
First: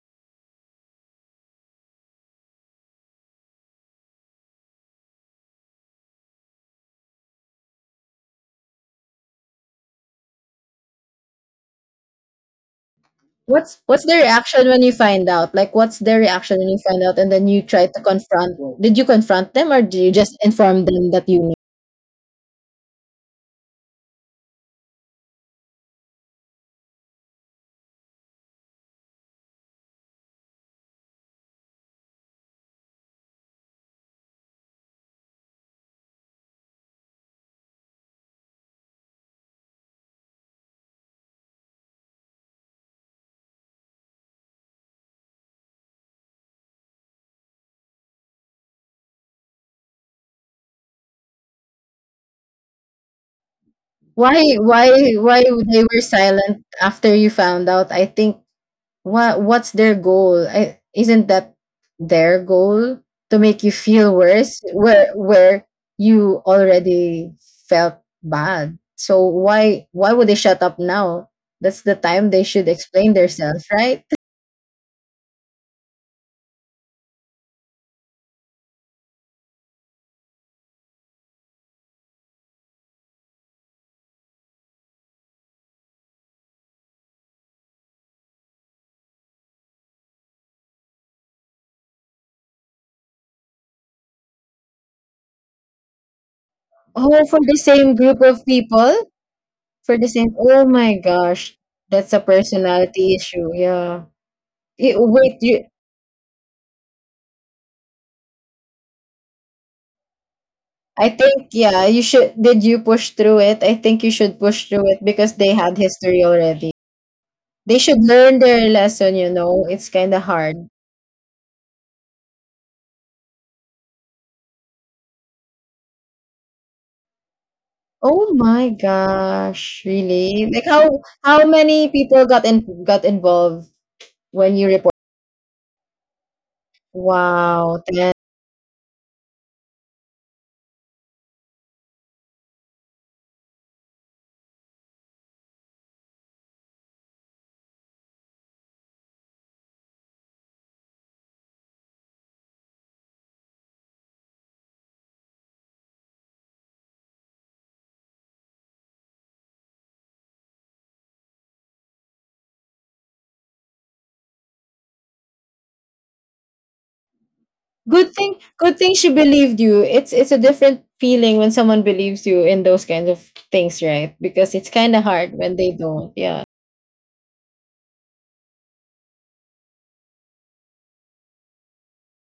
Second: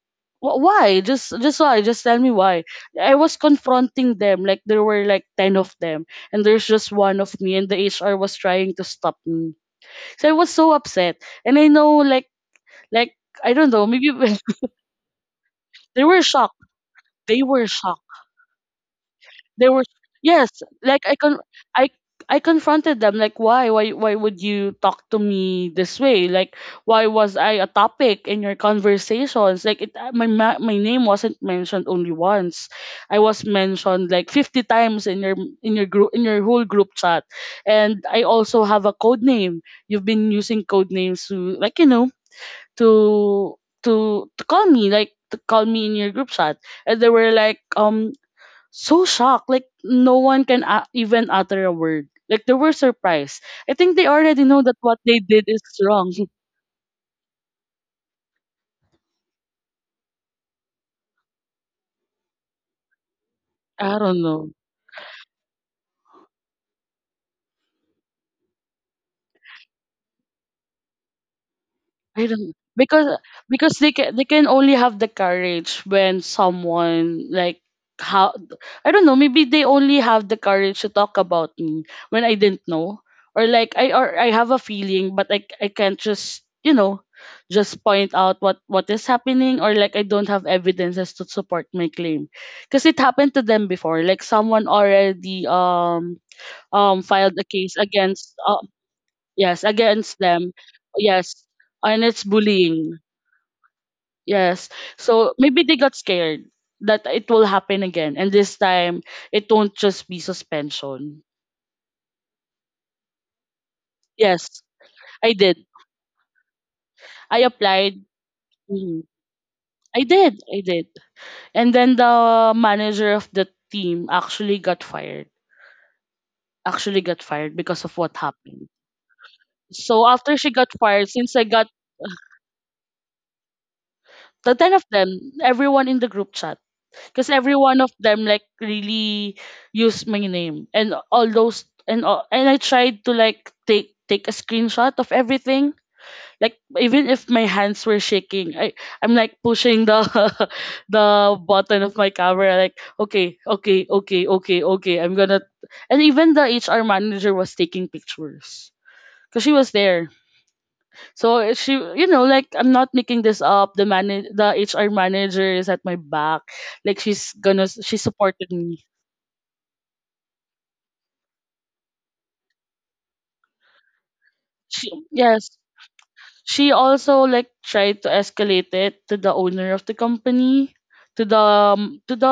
why? Just why? Just tell me why." I was confronting them. Like, there were like ten of them, and there's just one of me, and the HR was trying to stop me. So I was so upset, and I know, like, I don't
What's
know,
what's
maybe
their reaction when you find out? Like what's
they
their
were shocked.
reaction when you find out and
They
then you
were
try to
shocked.
confront did you confront
They
them
were
or did you just
yes,
inform
like
them
I
that
con
you knew?
I I confronted them, like, why why would you talk to me this way? Like, why was I a topic in your conversations? Like it my name wasn't mentioned only once. I was mentioned like 50 times in your group in your whole group chat. And I also have a code name. You've been using code names to, like, you know, to to call me, like, to call me in your group chat. And they were like, so shocked. Like no one can even utter a word. Like they were surprised. I think they
Why
already know that
why
what they
why
did is
they were
wrong.
silent after you found out? I think what's their goal? Isn't that their goal to make you
I
feel
don't know.
worse where you already felt bad? So why would they shut up now? That's the
I
time they
don't
should explain themselves,
because they
right?
can, they can only have the courage when someone like how I don't know, maybe they only have the courage to talk about me when I didn't know, or like I have a feeling, but I can't just, you know, just point out what is happening, or like I don't have evidences to support my claim because it happened to them before. Like someone already
Oh,
filed
for
a
the
case
same group
against
of people?
yes,
For the
against
same.
them.
Oh my
Yes.
gosh.
And
That's a
it's bullying.
personality issue. Yeah.
Yes.
Y-
So
wait,
maybe
you
they got scared that it will happen again. And this time, it won't just be
I
suspension.
think yeah, you should did you push through it? I think you should
Yes,
push through it
I
because they
did.
had history already.
I
They should
applied.
learn their
Mhm.
lesson, you know. It's
I
kind of
did.
hard.
I did. And then the manager of the team actually got fired. Actually got fired because of what
Oh
happened.
my gosh,
So after
really?
she
Like
got
how
fired, since I
how
got
many people got in got involved
the
when you
10 of
report?
them, everyone in the group chat, because every one
Wow,
of
10
them, like, really used my name and all those and all, and I tried to, like, take a screenshot of everything, like, even if my hands were shaking, I'm like pushing the the button of my camera, like, okay okay okay okay okay, I'm gonna. And even the HR manager was taking pictures because she was there. So she, you know, like, I'm not making this up. The HR manager is at my back. Like, she
good thing
supported
good
me.
thing she believed you. It's a different feeling when someone believes you in those kinds of things, right? Because it's kind of hard when
Yes,
they don't. Yeah.
she also, like, tried to escalate it to the owner of the company, to the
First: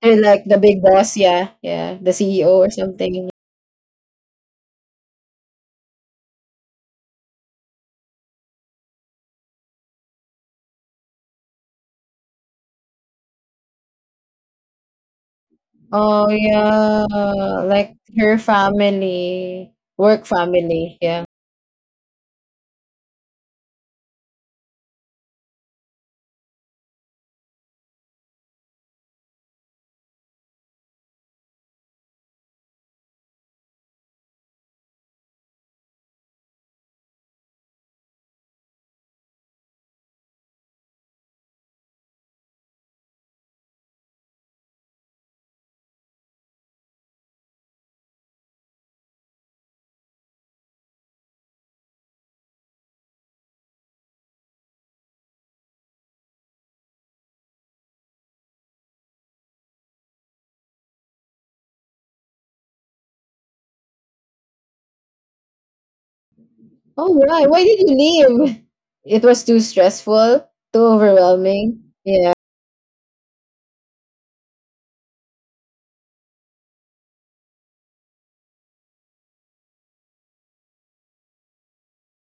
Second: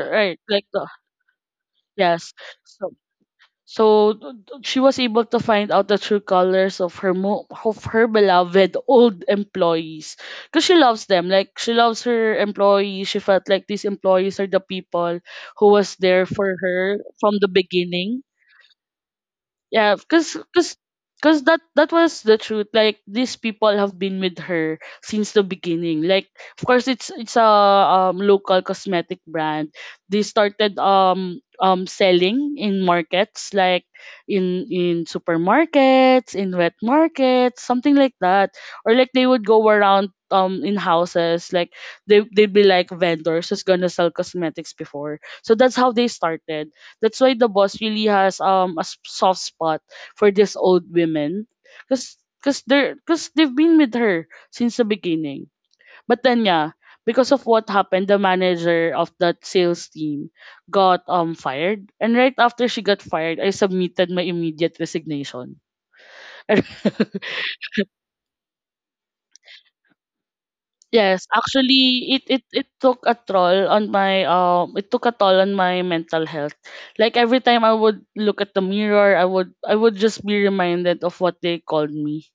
They're
right,
like the
like
big
the,
boss, yeah. Yeah, the
yes.
CEO or
So
something.
so she was able to find out the true colors of her beloved old employees, because she loves them. Like she loves her employees. She felt like these employees are the people who was there
Oh
for her
yeah,
from the
like
beginning.
her family,
Yeah,
work family, yeah.
cause that that was the truth. Like these people have been with her since the beginning. Like of course it's a local cosmetic brand. They started selling in markets, like in supermarkets, in wet markets, something like that. Or like they would go around in houses, like they'd be like vendors who's gonna sell cosmetics before. So that's how they started. That's why the boss really has a soft spot for these old women, cause cause they're cause they've been with her since the beginning. But then, yeah, because of what happened, the manager of that sales team got fired, and right after she got fired, I submitted my immediate resignation.
Oh right, why did you leave? It was too stressful, too
Yes,
overwhelming.
actually,
Yeah.
it took a toll on my it took a toll on my mental health. Like every time I would look at the mirror, I would just be reminded of what they called me.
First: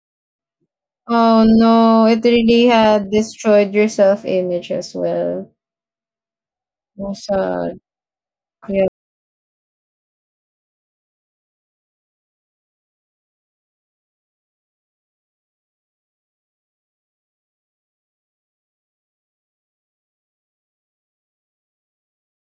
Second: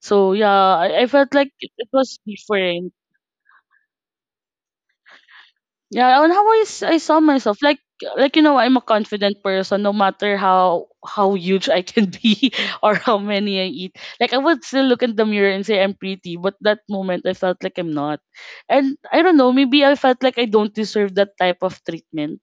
So yeah, I felt
Oh
like it
no,
was
it really
different.
had destroyed your self image as well.
Yeah, and how I, I
Oh
saw myself like
sad.
like I'm a
Yeah.
confident person no matter how huge I can be or how many I eat. Like I would still look in the mirror and say I'm pretty, but that moment I felt like I'm not. And I don't know, maybe I felt like I don't deserve that type of treatment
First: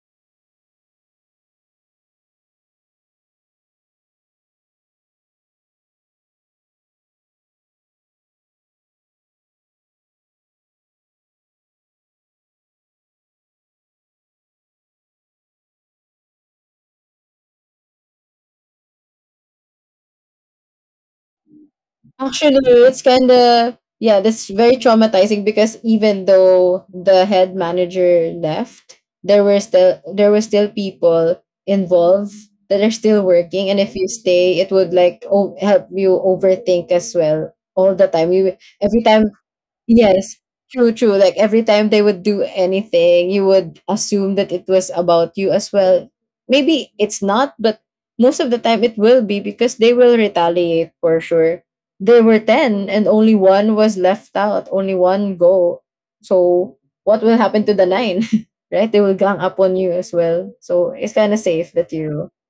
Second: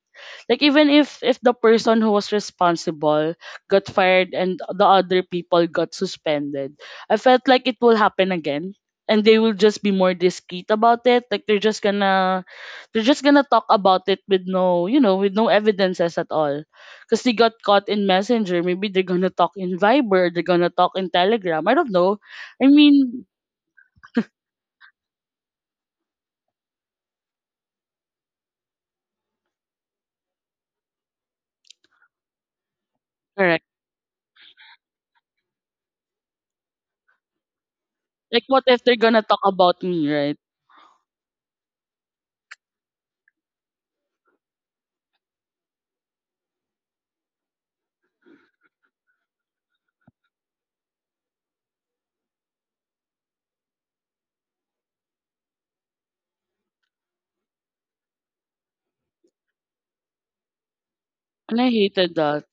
like even if the person who was responsible got fired and the other people got suspended, I felt like it will happen again and they will just be more discreet about it. Like they're just gonna talk about it with with no evidences at all. Because they got caught in Messenger. Maybe they're gonna talk in Viber, they're gonna talk in Telegram. I don't know.
Actually, no,
I
no, no, it's
mean,
kind of yeah, that's very traumatizing because even though the head manager left, there were still people involved that are still
correct.
working, and if you stay, it would like o- help you overthink as well all the time.
Like,
You
what if they're
every
gonna
time.
talk about me, right?
Yes, true, true. Like every time they would do anything, you would assume that it was about you as well. Maybe it's not, but most of the time it will be because they will retaliate for sure. There were 10 and only one was left out, only one go. So what will happen to the nine? right? They will gang up on you as well. So it's kind of
And I
safe that
hated
you
that.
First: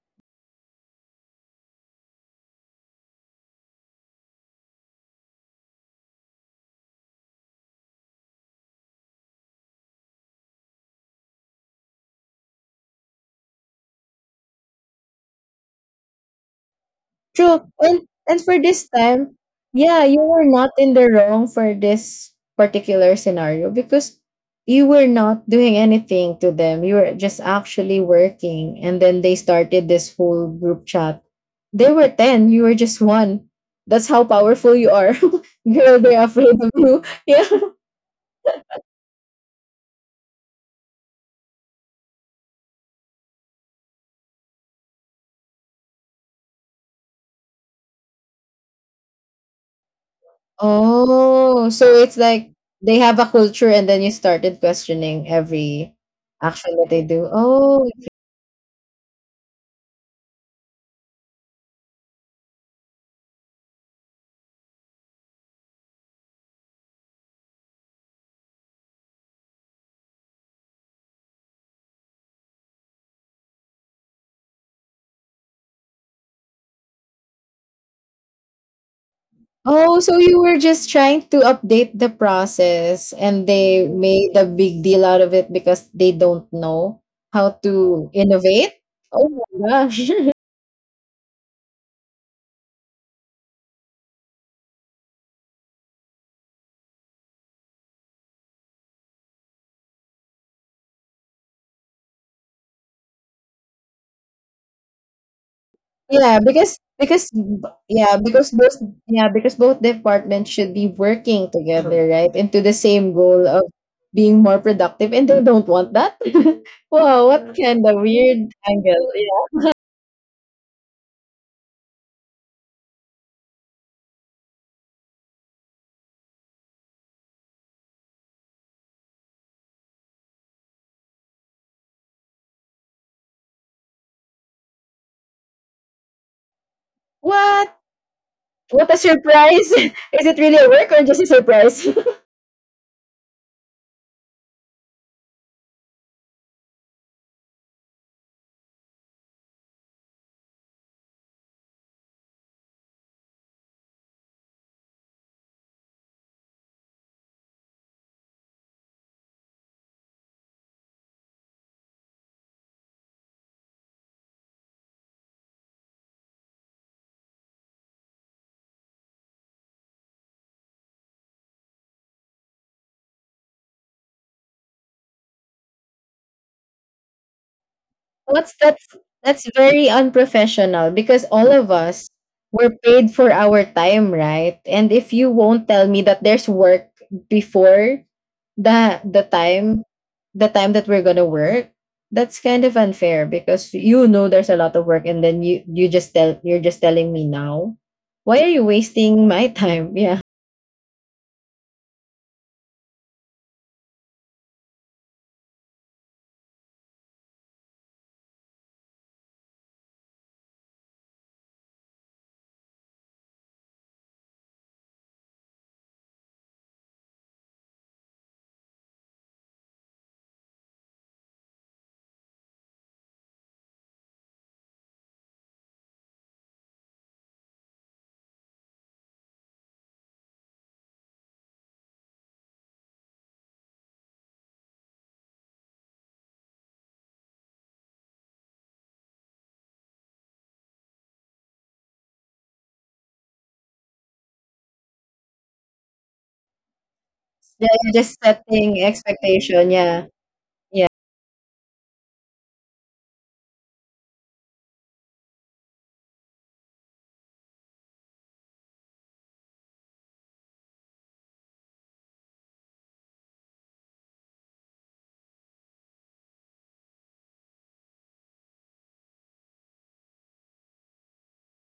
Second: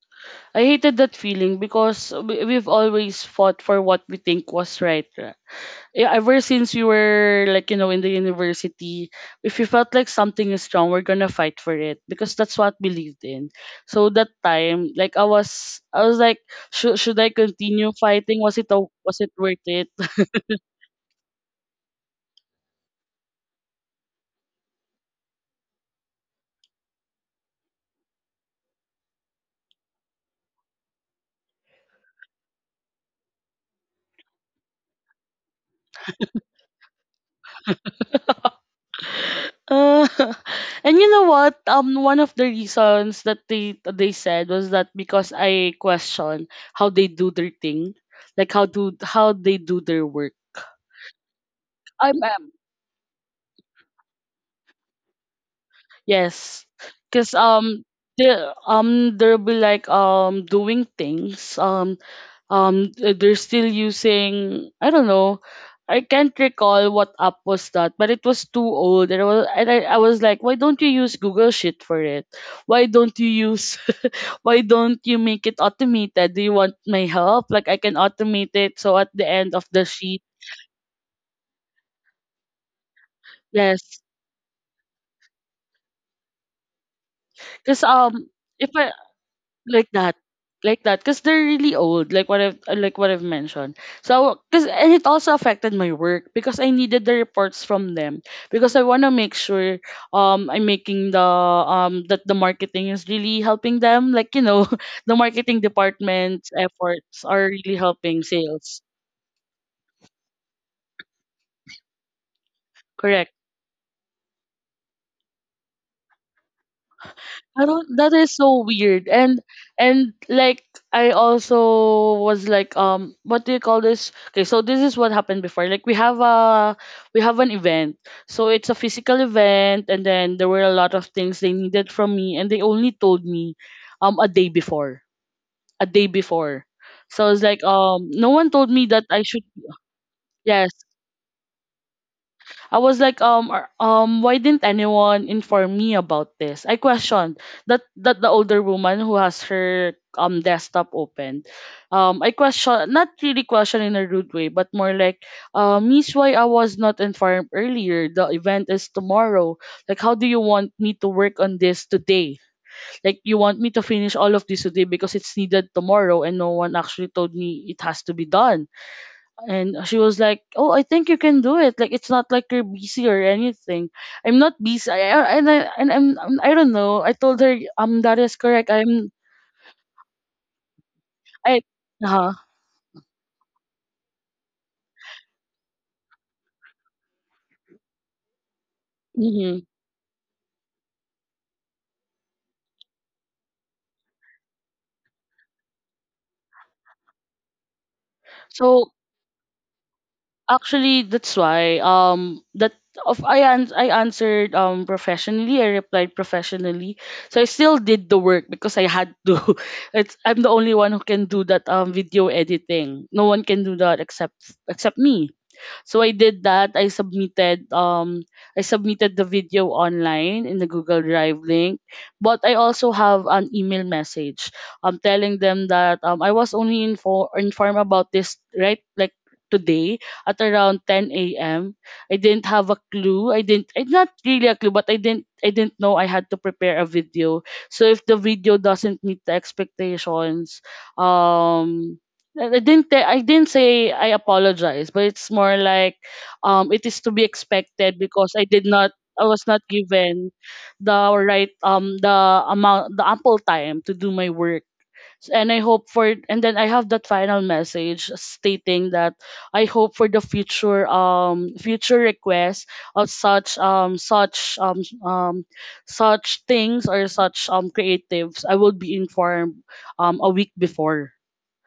I hated that feeling because we've always fought for what we think was right. Yeah, ever since we were like in the university, if we felt like something is wrong, we're gonna fight for it because that's what we believed in. So that time, like I was like, should I
true.
continue
And
fighting? Was
for this
was it
time,
worth it?
yeah, you were not in the wrong for this particular scenario because you were not doing anything to them. You were just actually working and then they started this whole group chat. They were 10, you were just one. That's how powerful you are. Girl, they're afraid of you. Yeah.
Uh, and you know what? One of the reasons that they said was that because I question how they do their thing, like how they do their work.
Oh, so it's
I'm
like they have a culture and then you started questioning every
Yes,
action that they do.
because
Oh,
they there'll be like doing things they're still using, I don't know, I can't recall what app was that, but it was too old. And I, was like, why don't you use Google Sheet for it? Why don't you use why don't you make it automated? Do you want my help? Like I can automate it so at the end of the
oh, so
sheet.
you were just trying to update the process and they
Yes,
made a big deal out of it because they don't know how
because
to
if
innovate?
I,
Oh my
like
gosh.
that like that, because they're really old, like what I've like what I've mentioned. So because, and it also affected my work because I needed the reports from them because I want to make sure I'm making the that the marketing is really helping them, like you know, the marketing
Yeah,
department's efforts
because
are
b-
really helping sales.
yeah, because both departments should be working together, right? Into the same
Correct.
goal of being more productive and they don't want that. Wow, what
I
kind
don't,
of
that is
weird
so
angle.
weird.
Yeah.
And like I also was like, what do you call this? Okay, so this is what happened before. Like we have an event. So it's a physical event, and then there were a lot of things they needed from me and they only told me a day before. A day before. So I was like,
What?
no one told me
What a
that I should.
surprise. Is it really a
Yes,
work or just a surprise?
I was like, why didn't anyone inform me about this? I questioned that the older woman who has her desktop open. I question, not really question in a rude way, but more like, "Miss, why I was not informed earlier? The event is tomorrow. Like, how do you want me to work on this today? Like, you want me to finish all of this today because it's needed tomorrow, and no one actually told me it has to be done." And she was like, "Oh, I think you can do it. Like it's not like you're busy or anything." I'm not busy. I'm, I don't know. I told her, That is
What's
correct. I'm
that's very unprofessional because all
I
of us
uh-huh.
were paid for our time, right? And if you won't tell me that there's work before the the
Hmm."
time the time that we're gonna work, that's kind of unfair because you know there's a lot of work and then you're just telling me now. Why are you
So
wasting my time? Yeah.
actually, that's why that of I an- I answered professionally. I replied professionally. So I still did the work because I had to. It's, I'm the only one who can do that video editing. No one can do that except me. So I did that. I submitted the video online in the Google Drive link, but I also have an email message telling them that I was only informed about this, right, like today at around 10 a.m. I didn't have a clue. I, not really a clue, but I didn't know I had to prepare a video. So if the video doesn't meet the expectations, um I didn't say I apologize, but it's more like it is to be
Yeah, you're
expected
just
because I did
setting
not, I was not
expectation. Yeah.
given the amount, the ample time to do my work. And I hope for, and then I have that final message stating that I hope for the future future requests of such such things or such creatives I will be informed a week before,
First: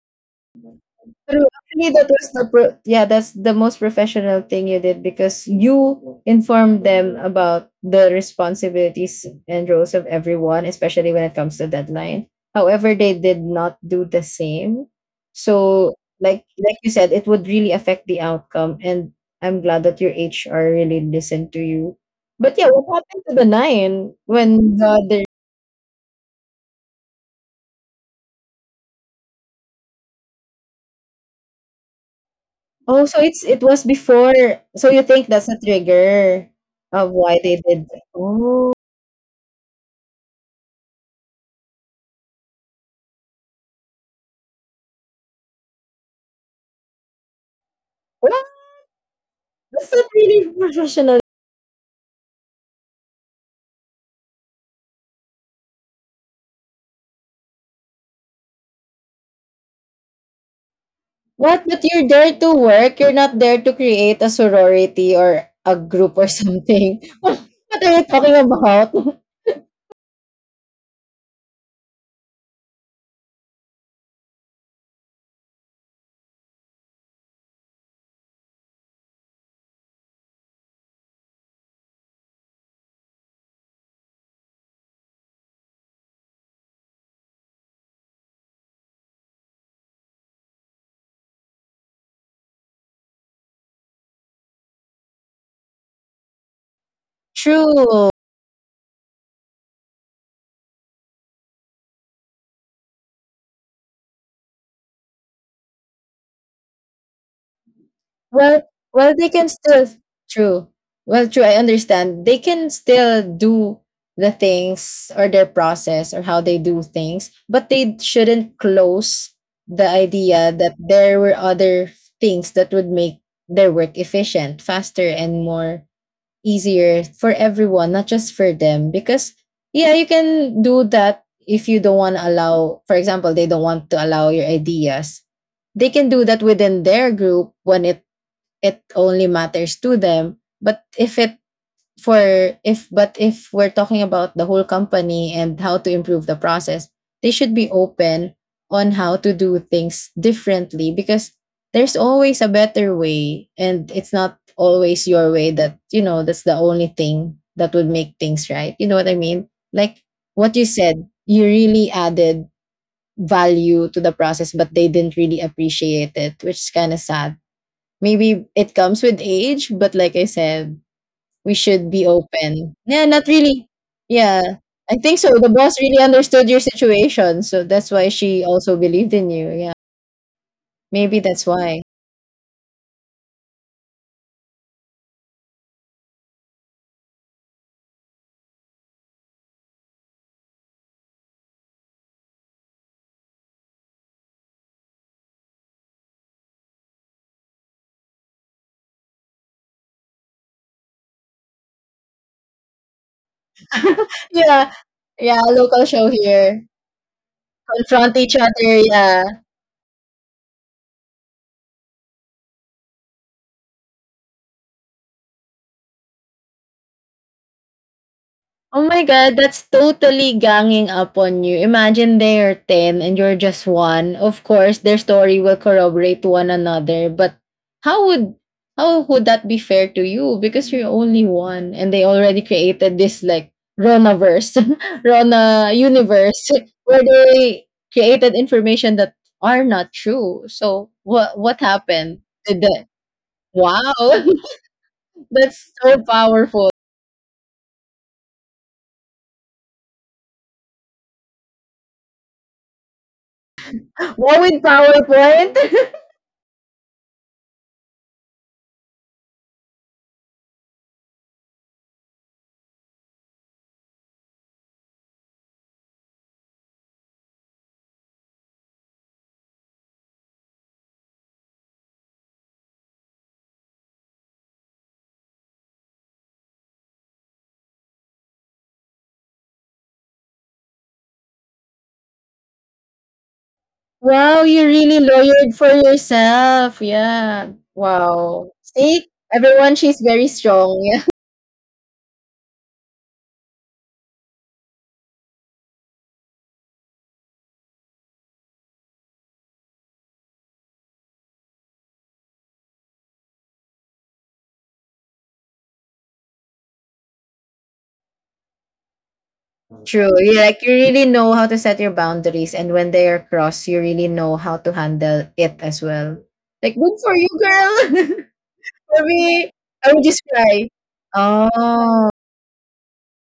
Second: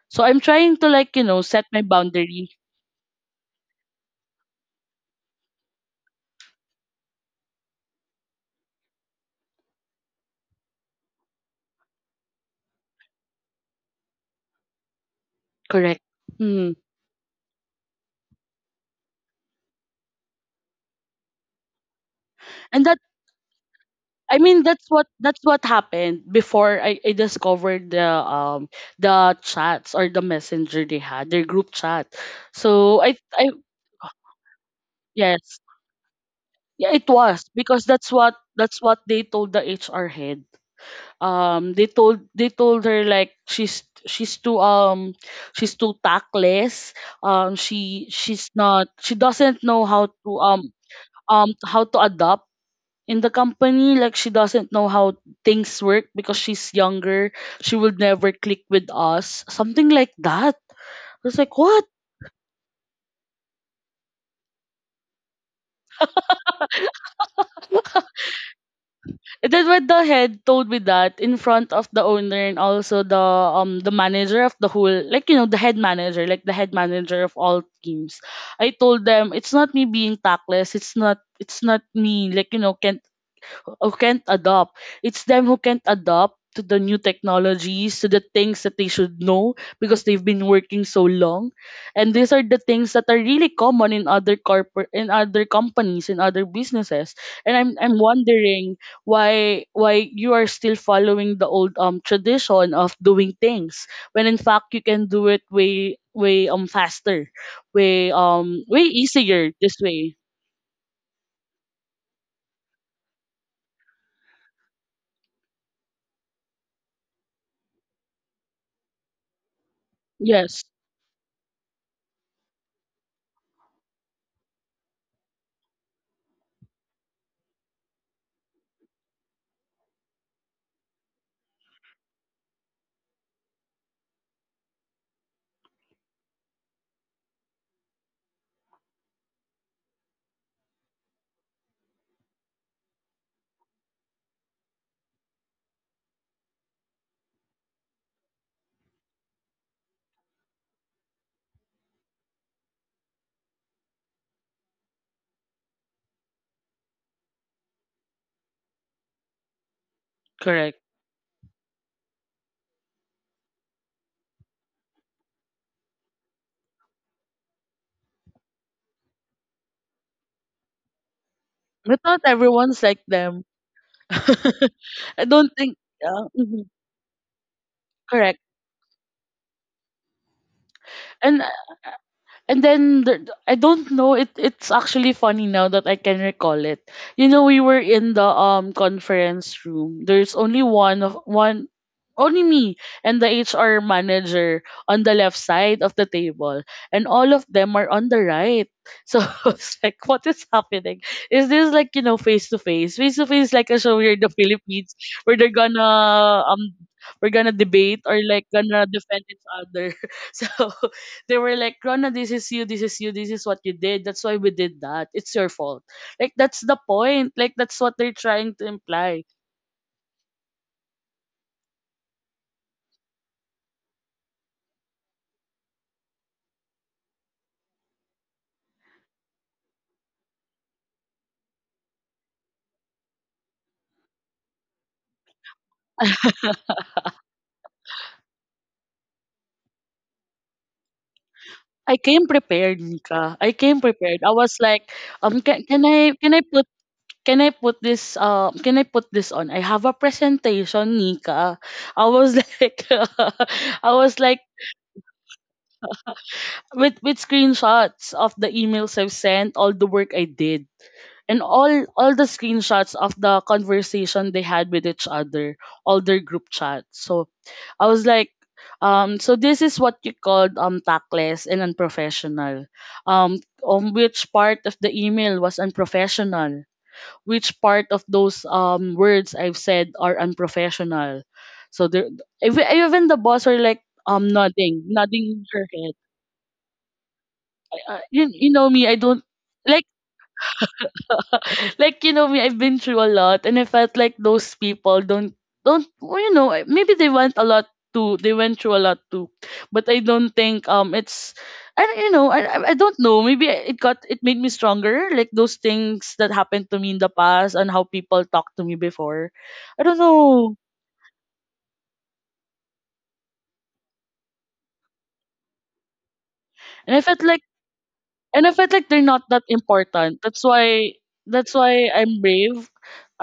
so I'm trying to, like, you know,
True.
set my
Actually, that was
boundary.
that's the most professional thing you did because you informed them about the responsibilities and roles of everyone, especially when it comes to deadline. However, they did not do the same. So,
Correct.
like
Hmm.
like you said, it would really affect the outcome. And I'm glad that your HR really listened to you. But yeah,
And that
what happened to the nine
I mean,
when
that's
the—
what happened before I discovered the chats or the messenger they had, their group chat. So
Oh, so
I,
it was before. So you think that's
yes.
a trigger
Yeah, it
of why
was,
they
because
did that?
that's
Oh,
what they told the HR head. They told they told her like she's she's too tactless. She,
well,
she doesn't know
that's not really professional.
how to adapt in the company. Like she doesn't know how things work because she's younger, she will never click with us, something like that. I was like,
What? But
what?
you're there to work. You're not there to create a sorority or a group or something. What are you talking about?
And then when the head told me that in front of the owner, and also the manager of the whole, like you know, the head manager, like the head manager of all teams, I told them, it's not me being tactless, it's not me, like you know, can who can't adopt. It's them who can't adopt to the new technologies, to the things that they should know because they've been working so long. And these are the things that are really common in other companies, in other businesses. And I'm
True.
wondering why you are still following the old tradition of doing things when in fact you can do it way faster,
Well,
way
well, they can
easier this
still
way.
true. Well, True. I understand. They can still do the things or their process or how they do things, but they shouldn't close the idea
Yes,
that there were other things that would make their work efficient, faster, and more easier for everyone, not just for them. Because yeah, you can do that if you don't want to allow. For example, they don't want to allow your ideas, they can do that within their group when it only matters to them, but if it for if but if we're talking about the whole company and how to improve the process, they should be open on how to do things differently because there's always a better way and it's not always your way, that, you know, that's the only thing that would make things right, you know what I mean? Like what you
correct.
said, you really added value to the process but they didn't really appreciate it, which is kind of sad. Maybe it comes with age, but like I said, we should
I
be
thought
open.
everyone's like
Yeah, not
them.
really. Yeah. I think
I
so. The
don't think,
boss really
yeah,
understood your
mhm,
situation. So that's why
correct.
she also believed in you. Yeah. Maybe
And
that's why.
And then there, I don't know. It, it's actually funny now that I can recall it. You know, we were in the conference room. There's only one, only me and the HR manager on the left side of the table, and all of them are on the right. So I was like, what is happening? Is this, like you know, face to face? Face to face like a show here in the
Yeah.
Philippines where
Yeah.
they're
Local show
gonna
here.
we're gonna debate,
Confront
or
each
like
other.
gonna defend
Yeah.
each other. So they were like, "Rona, this is you, this is you, this is what you did. That's why we did that. It's your fault." Like, that's the point. Like, that's what they're trying to
Oh my
imply.
god, that's totally ganging up on you. Imagine they are 10 and you're just one. Of course, their story will corroborate one another, but how would— how would that be fair to you because you're only one and they already created this like Ronaverse, Rona universe, where they created information that are not true. So what
I
happened?
came
Did
prepared,
the—
Nika. I came
Wow,
prepared. I was like,
that's so
can I put,
powerful.
can I put this on? I have a presentation, Nika. I was like I was like,
What, with PowerPoint?
with screenshots of the emails I've sent, all the work I did, and all the screenshots of the conversation they had with each other, all their group chats. So I was like, so this is what you called tactless and unprofessional. On which part of the email was unprofessional? Which part of those words I've said are unprofessional? So there, even the boss were like,
Wow, you
nodding,
really
nodding
lawyered
her
for
head.
yourself. Yeah.
You,
Wow.
know me, I
See,
don't
everyone,
like
she's very strong.
like you know me, I've been through a lot, and I felt like those people don't, well, you know, maybe they went a lot too they went through a lot too, but I don't think it's I don't- you know, I don't know, maybe it got, it made me stronger, like those things that happened to me in the past and how people talked to me before.
Yeah.
I don't
True. You
know.
like you really know how to set your boundaries, and when they are crossed, you really know how to handle it as well. Like,
And
good
I
for
felt
you,
like,
girl.
and I felt like they're
For
not that
me, I would
important.
just cry.
That's why
Oh,
I'm brave,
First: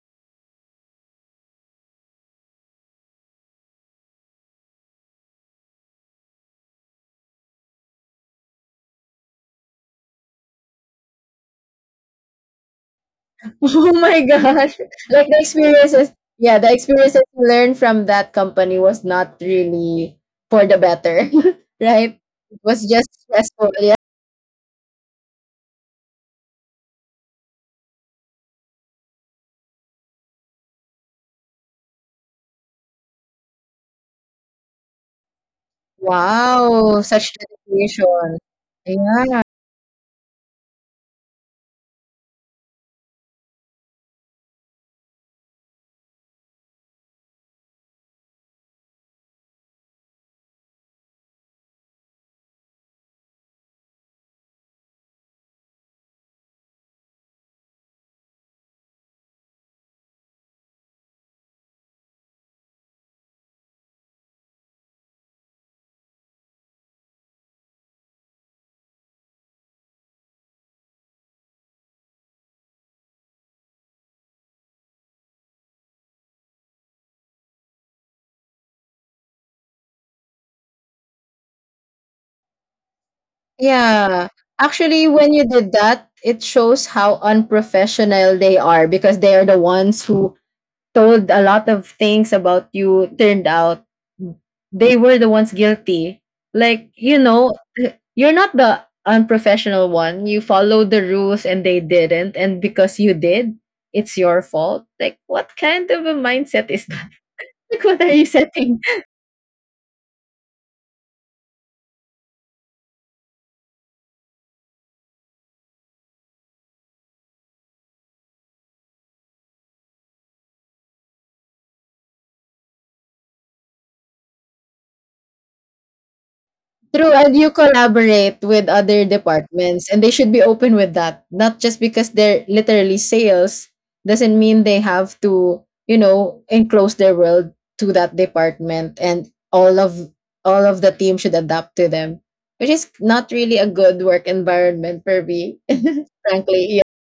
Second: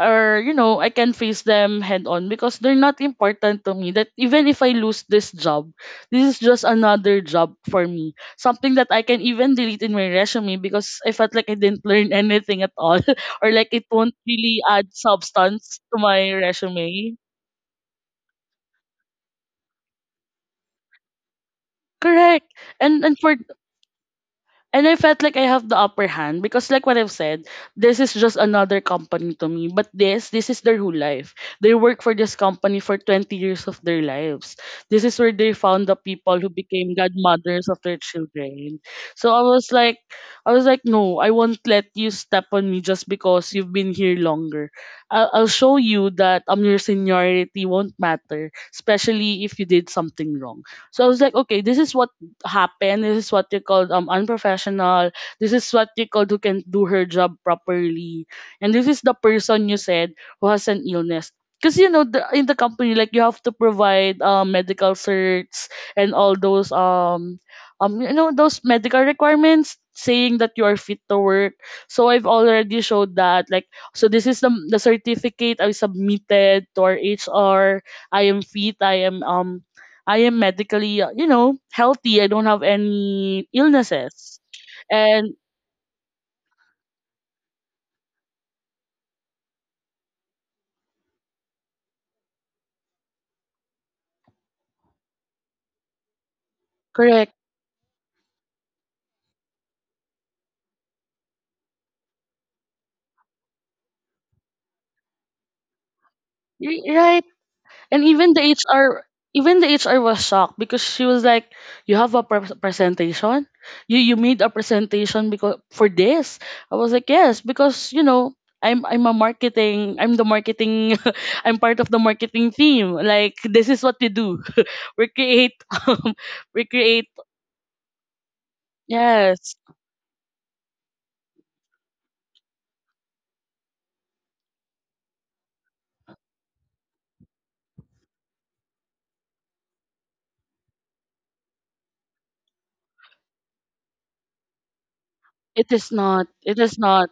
or you know, I can face them head on because they're not important to me. That even if I lose this job, this is just another job for me. Something that I can even delete in my resume because I felt like I didn't learn anything at all, or like it
oh
won't
my
really
gosh!
add
Like the
substance to
experiences.
my
Yeah, the
resume.
experiences you learned from that company was not really for the better, right?
Correct.
It was just
And for
stressful. Yeah.
And I felt like I have the upper hand because like what I've said, this is just another company to me. But this is their whole life. They work for this company for 20 years of their lives. This is where they found the people who became
Wow, such
godmothers of their
dedication.
children. So I
Yeah.
was like I was like, no, I won't let you step on me just because you've been here longer. I'll show you that your seniority won't matter, especially if you did something wrong. So I was like, okay, this is what happen. This is what you call unprofessional. This is what you call who can do her job properly. And this is the person you said who has an illness. Because in the company like you have to provide medical certs and all those those medical requirements saying that you are fit to work. So I've already showed that like so this is the certificate I submitted to our HR. I am fit. I am medically, healthy. I don't have any
Yeah.
illnesses.
Actually,
And
when you did that, it shows how unprofessional they are because they are the ones who told a lot of things about you, turned out they were the ones guilty. Like, you
correct.
know, you're not the unprofessional one. You followed the rules and they didn't, and because you did, it's your fault. Like what kind of a mindset is that?
Right.
Like what are you
And even the
setting—
HR Even the HR was shocked because she was like, "You have a presentation? You made a presentation because for this?" I was like, "Yes, I'm a marketing. I'm the marketing. I'm part of the marketing team. Like this is what we do. we create um, we create
True, and you collaborate with other
yes.
departments, and they should be open with that. Not just because they're literally sales doesn't mean they have to, you know, enclose their world to that department, and all of the team should adapt to them, which is not really a good work environment for me,
It is not.
frankly. Yeah.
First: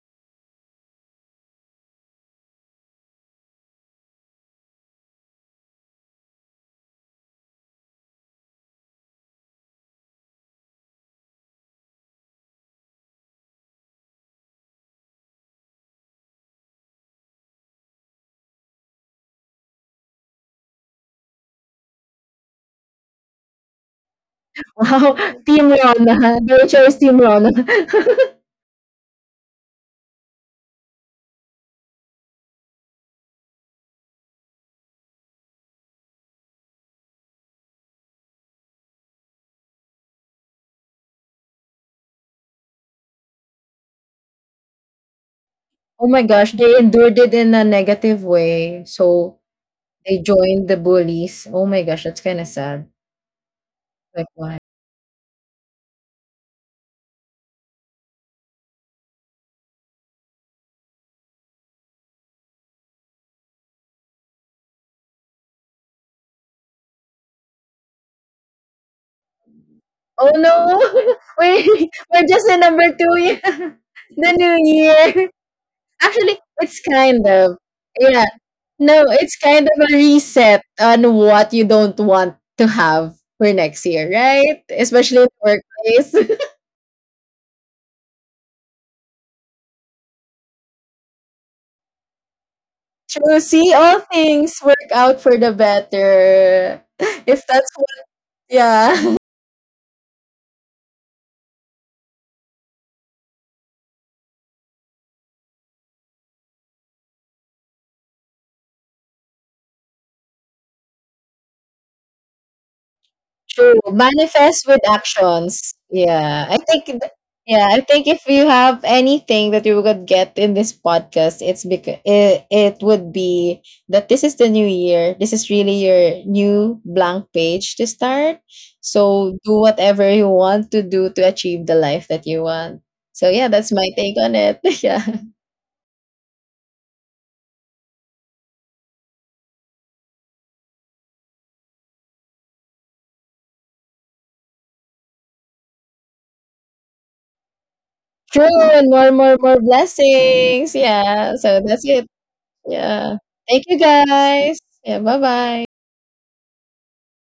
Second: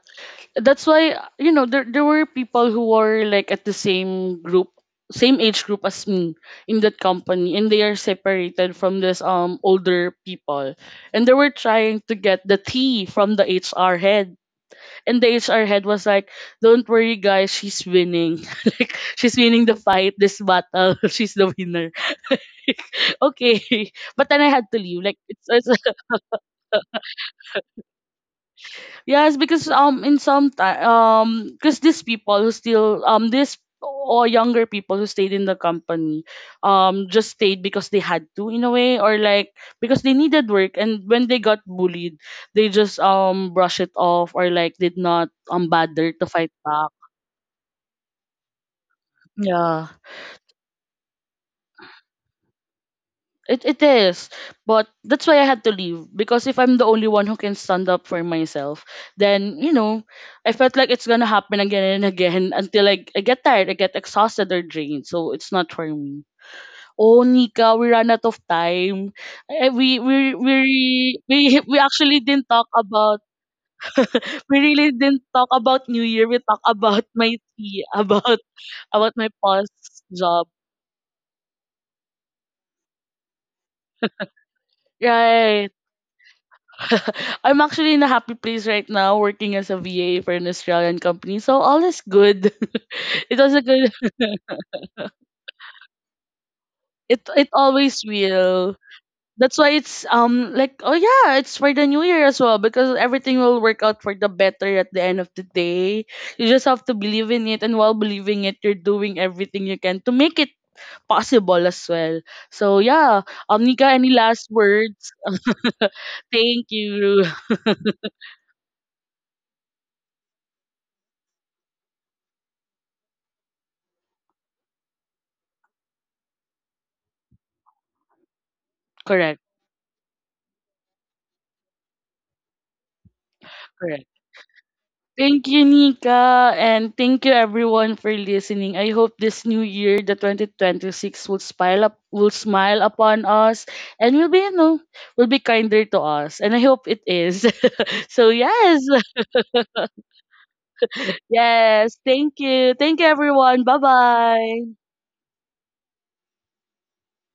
That's why you know there were people who were like at the same group same age group as me in that company and they are separated from this older people and they were trying to get the tea from the HR head and the HR head was like don't worry guys, she's winning, like she's winning the fight, this battle. She's the winner. Okay. But then I had to leave
Wow,
like it's,
Team
it's
Rona. The HR is Team Rona.
yes, because in some time because these people who still this or younger people who stayed in the company just stayed because they had to in a way or like because they needed work, and when they got bullied they just brush it off or like did not
Oh
bother
my
to
gosh,
fight
they
back.
endured it in a negative way, so
Yeah.
they joined the bullies. Oh my gosh, that's kind of sad.
It
Like
is,
what?
but that's why I had to leave because if I'm the only one who can stand up for myself, then you know, I felt like it's gonna happen again and again until I get tired, I get exhausted or drained. So it's not for me. Oh, Nika, we ran out of time. Eh, We
Oh
we
no!
we we
We
actually
we're just
didn't
in
talk
number two
about,
year, the new
we really didn't
year.
talk about New Year.
Actually,
We talked
it's
about
kind
my
of—
tea,
yeah. No,
about my
it's kind
past
of a
job.
reset on what you don't want to have for next year, right? Especially in the
Right.
workplace.
I'm actually in a happy place right now working as a VA for an Australian company. So all is good. It
True.
was a
See,
good,
all things work out for the better.
it
If
it
that's—
always will.
yeah.
That's why it's like oh yeah, it's for the new year as well because everything will work out for the better at the end of the day. You just have to believe in it, and while believing it you're doing everything you can to make it possible as well. So yeah,
True.
Nika, any last
Manifest with
words?
actions. Yeah.
Thank you.
Yeah, I think if you have anything that you would get in this podcast, it's because it would be that this is the new year. This is really your new blank page to start. So
Correct.
do whatever you want to do to achieve the life that you want. So yeah, that's my
Correct.
take on it. Yeah.
Thank you, Nika, and thank you everyone for listening. I hope this new year, the 2026, will smile upon us, and will be, you know, will be kinder to us. And I hope it is. So
True.
yes,
And more, more, more blessings. Yeah. So that's
yes.
it.
Thank you,
Yeah. Thank
everyone.
you
Bye
guys.
bye.
Yeah. Bye bye.